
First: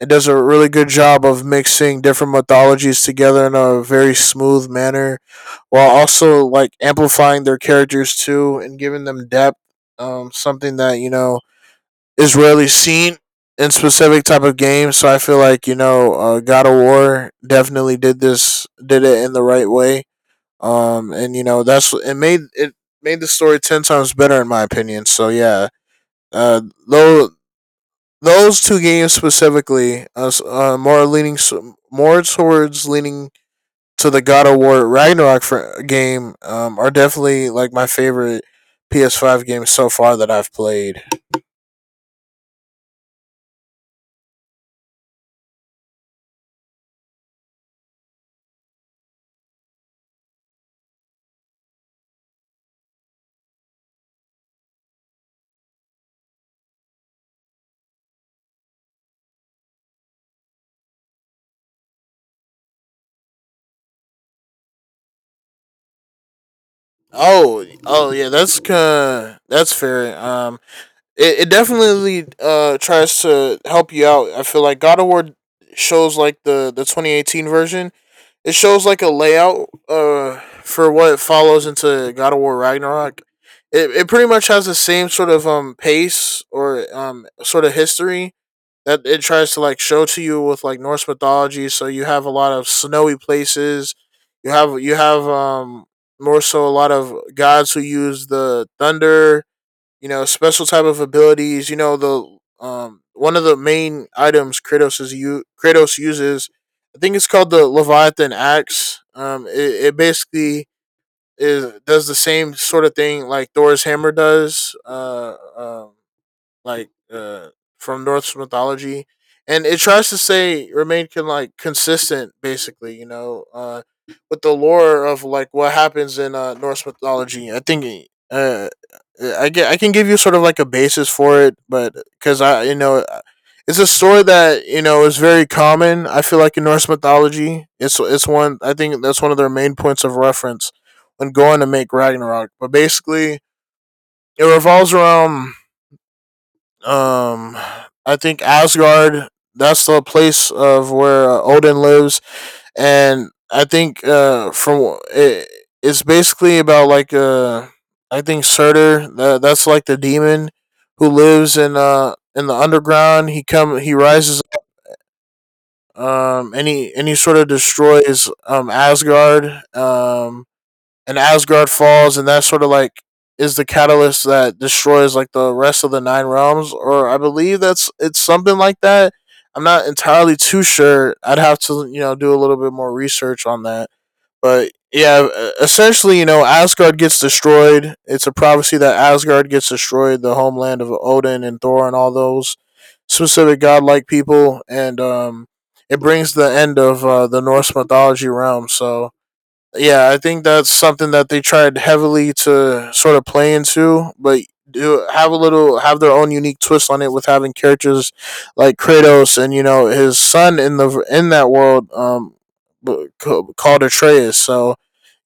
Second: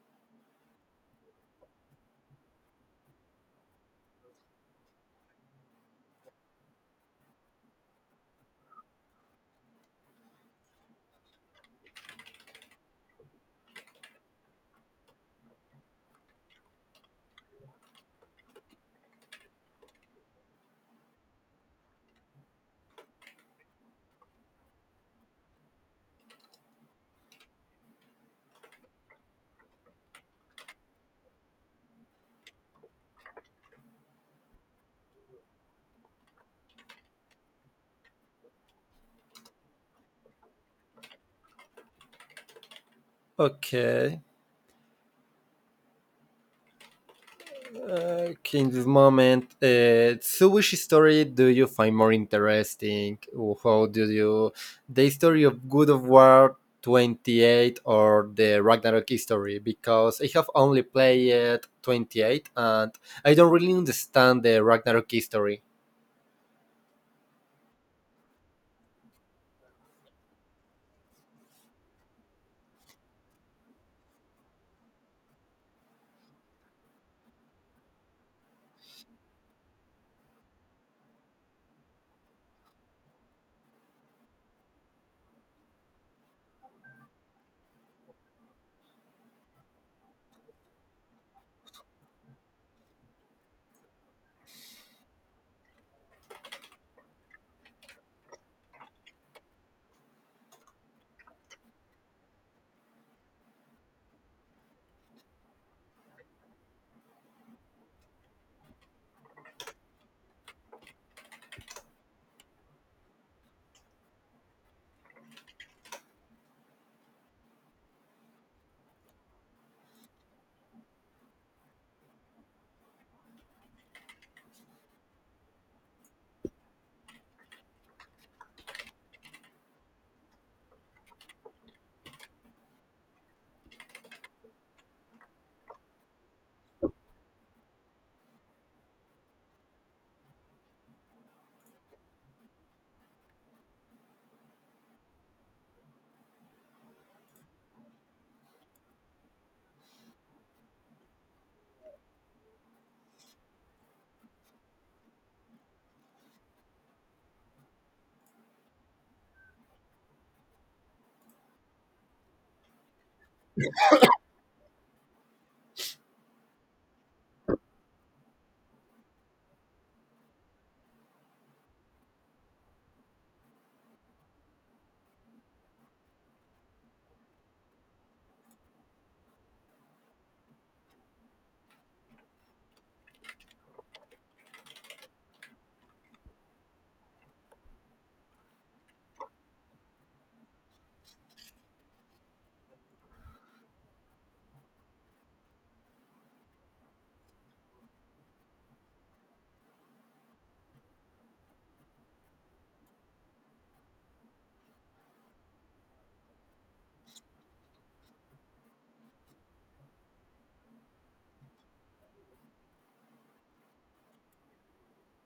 B: It does a really good job of mixing different mythologies together in a very smooth manner, while also like amplifying their characters too and giving them depth. Something that is rarely seen in specific type of games. So I feel like God of War definitely did this, did it in the right way. And you know that's it made the story ten times better in my opinion. So yeah, uh, though those two games specifically, more towards leaning to the God of War Ragnarok game, are definitely like my favorite PS5 games so far that I've played.
A: Okay. In this moment, so which story do you find more interesting? How do you the story of Good of War 28 or the Ragnarok history? Because I have only played 28 and I don't really understand the Ragnarok history.
B: Oh, yeah, that's fair. It definitely tries to help you out. I feel like God of War shows like the 2018 version. It shows like a layout for what follows into God of War Ragnarok. It pretty much has the same sort of pace or sort of history that it tries to like show to you with like Norse mythology. So you have a lot of snowy places. You have more so a lot of gods who use the thunder, special type of abilities. You know, the one of the main items Kratos is, u- Kratos uses. I think it's called the Leviathan axe. It basically is does the same sort of thing like Thor's hammer does. Like from Norse mythology, and it tries to say remain can like consistent basically, with the lore of like what happens in Norse mythology. I think uh I can give you sort of like a basis for it, but because I you know it's a story that is very common. I feel like in Norse mythology, it's one I think that's one of their main points of reference when going to make Ragnarok. But basically, it revolves around, um, I think Asgard. That's the place of where Odin lives, and I think from it, it's basically about like I think Surtur. That's like the demon who lives in the underground. He rises and he sort of destroys Asgard, and Asgard falls, and that sort of like is the catalyst that destroys like the rest of the nine realms, or I believe that's it's something like that. I'm not entirely too sure. I'd have to do a little bit more research on that, but yeah, essentially Asgard gets destroyed. It's a prophecy that Asgard gets destroyed, the homeland of Odin and Thor and all those specific godlike people, and it brings the end of the Norse mythology realm. So yeah, I think that's something that they tried heavily to sort of play into, but do have a little have their own unique twist on it with having characters like Kratos and you know his son in the in that world, called Atreus. So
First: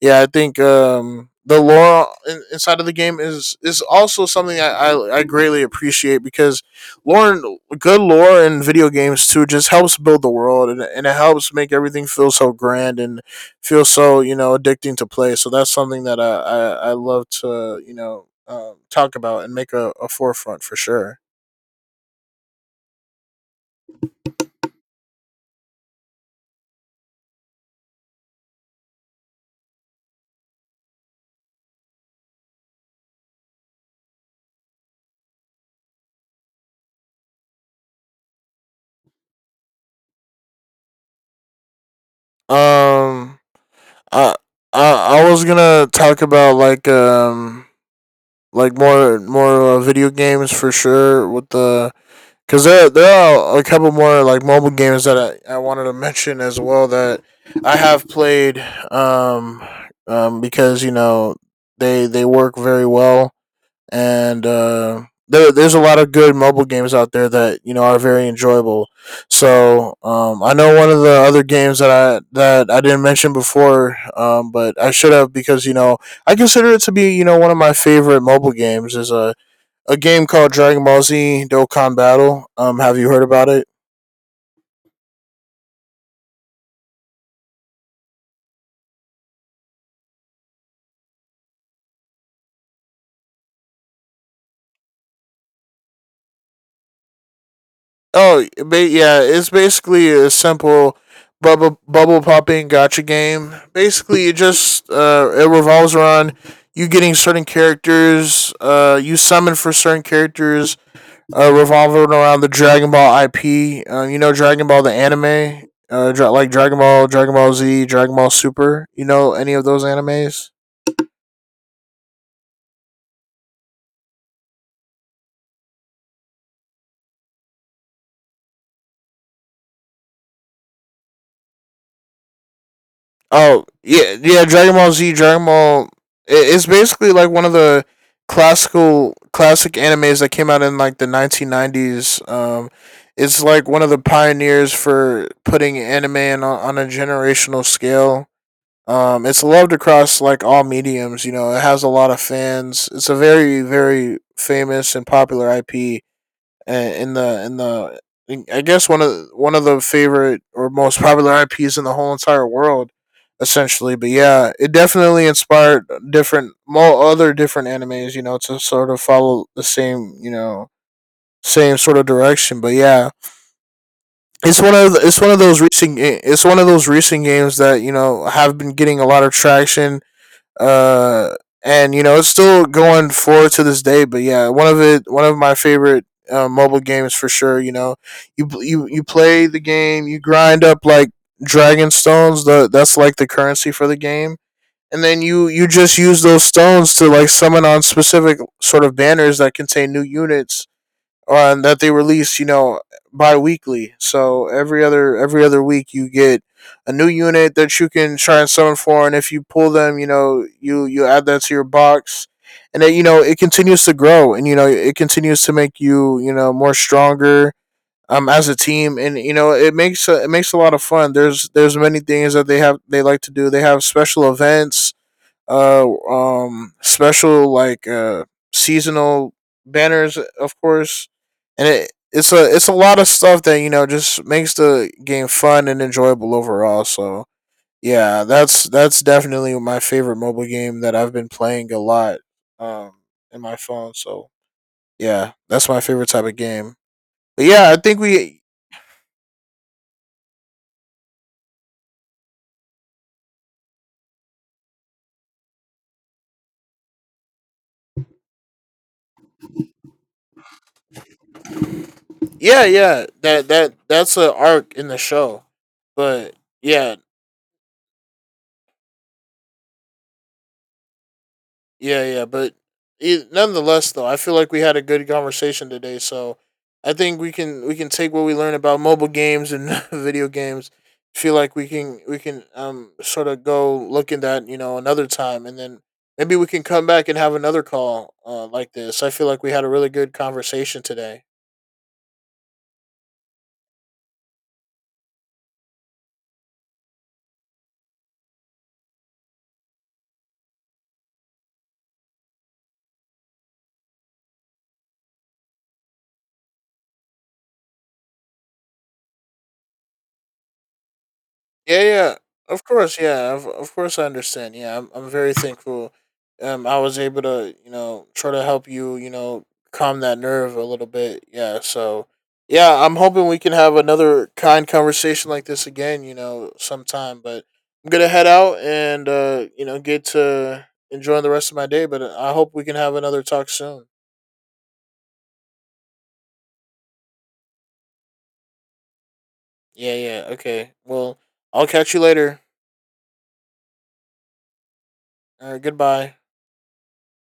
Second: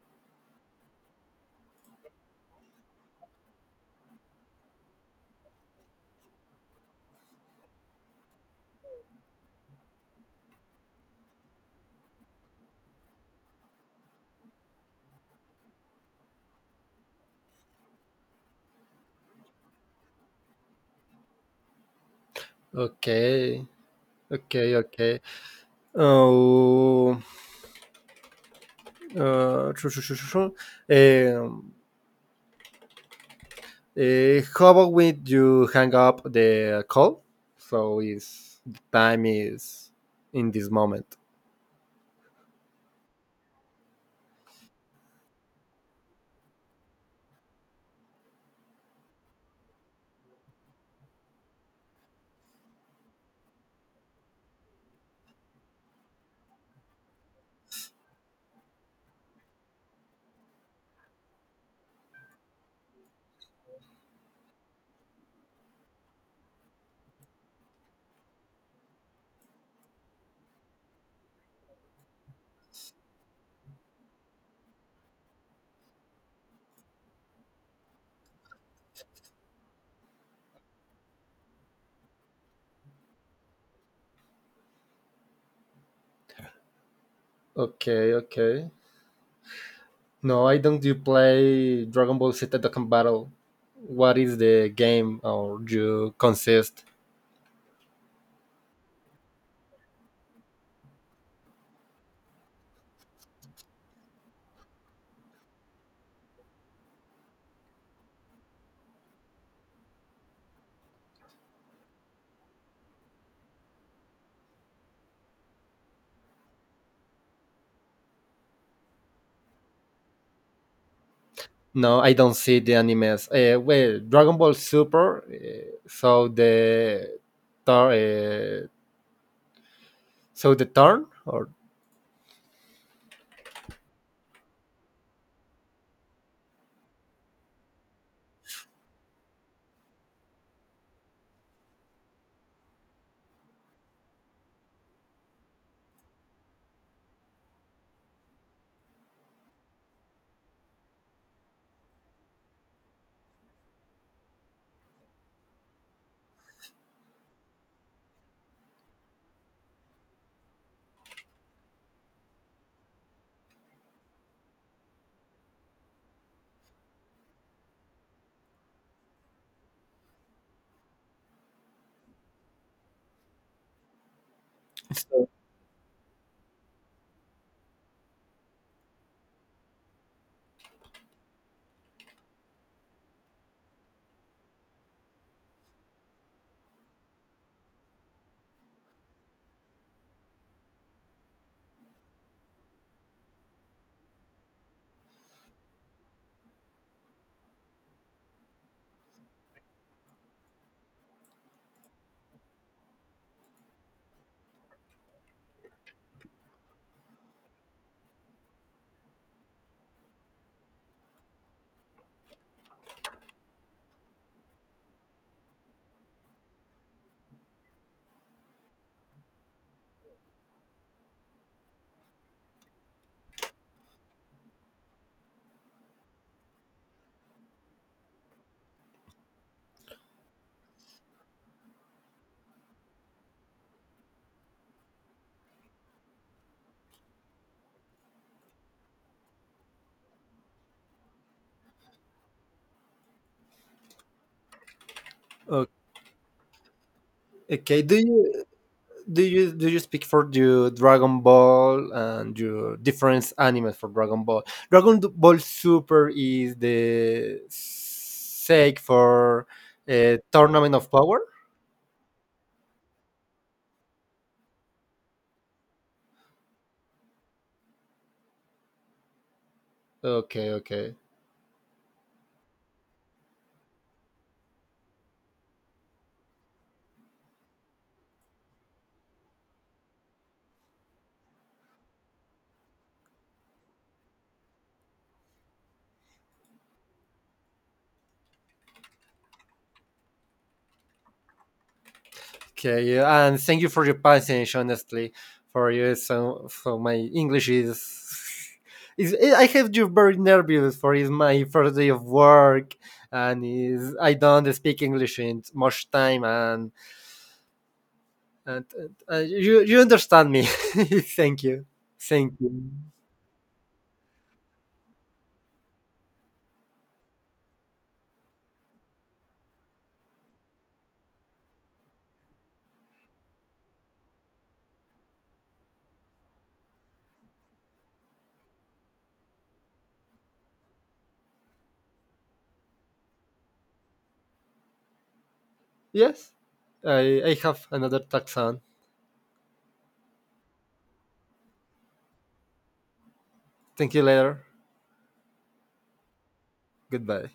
B: yeah, I think the lore inside of the game is also something I greatly appreciate, because lore good lore in video games too just helps build the world, and it helps make everything feel so grand and feels so addicting to play. So that's something that I love to talk about and make a forefront for sure.
A: Okay. Okay, okay. Oh, Uh, shoo, shoo, shoo, shoo, Um, how about we do hang up the call? So is the time is in this moment.
B: Um, I I was gonna talk about like more video games for sure with the because there are a couple more like mobile games that I wanted to <laughs> mention as well that I have played, um because they work very well, and there's a lot of good mobile games out there that are very enjoyable. So I know one of the other games that I didn't mention before, but I should have, because I consider it to be one of my favorite mobile games is a game called Dragon Ball Z Dokkan Battle. Have you heard about it?
A: Okay, okay. No, I don't. You play Dragon Ball Z Dokkan Battle. What is the game or you consist?
B: Yeah, it's basically a simple bubble popping gotcha game. Basically, it just it revolves around you getting certain characters, you summon for certain characters, revolving around the Dragon Ball IP. Dragon Ball the anime, like Dragon Ball, Dragon Ball Z, Dragon Ball Super. You know any of those animes?
A: No, I don't see the animes. Well, Dragon Ball Super. So the turn. So the turn or.
B: Oh yeah, yeah. Dragon Ball Z, Dragon Ball. It's basically like one of the classic animes that came out in like the 1990s. It's like one of the pioneers for putting anime on a generational scale. It's loved across like all mediums. You know, it has a lot of fans. It's a very very famous and popular IP, and in the I guess one of the favorite or most popular IPs in the whole entire world, essentially. But yeah, it definitely inspired different more other different animes, you know, to sort of follow the same you know same sort of direction. But yeah, it's one of the, it's
A: So,
B: one of those recent it's one of those recent games that have been getting a lot of traction, uh, and it's still going forward to this day. But yeah, one of my favorite mobile games for sure. You know, you play the game, you grind up like dragon stones. The That's like the currency for the game. And then you just use those stones to like summon on specific sort of banners that contain new units, that they release, you know, bi-weekly. So every other week you get a new unit that you can try and summon for, and if you pull them, you know, you add that to your box, and then it continues to grow, and it continues to make you you know more stronger as a team, and it makes a lot of fun. There's many things that they like to do. They have special events, special like seasonal banners, of course, and it's a lot of stuff that just makes the game fun and enjoyable overall, so yeah, that's definitely my favorite mobile game that I've been playing a lot, um in my phone, so yeah, that's
A: okay.
B: my favorite type of game. But yeah, I
A: Okay,
B: think we.
A: do you speak for the Dragon Ball and your different anime for Dragon Ball? Dragon Ball Super is the sake for Tournament of Power.
B: Yeah, yeah, that's an arc in the show, but yeah.
A: Okay, okay,
B: Yeah, yeah, but e nonetheless, though, I feel like we had a good conversation today. So I think we can take what we learned about mobile games and <laughs> video games. Feel like we can sort of go look in that, another time, and then maybe we can come back and have another call, like this. I feel like we had a really good conversation today.
A: okay. Yeah, and thank you for your patience, honestly, for you. So my English is. <laughs> Is, I have you very nervous for is my first day of work, and is I don't speak English in much time, and you understand me. <laughs> Thank you.
B: Yeah, yeah,
A: Thank
B: of
A: you.
B: course, yeah, of course, I understand. Yeah, I'm very thankful. I was able to try to help you calm that nerve a little bit. Yeah, so yeah, I'm hoping we can have another kind conversation like this again, sometime. But I'm gonna head out and get to enjoying the rest of my day. But I hope we can have another talk soon.
A: Yes, I have another taxon.
B: Yeah, yeah, okay. Well, I'll catch you later.
A: Thank you later.
B: All right, goodbye.
A: Goodbye.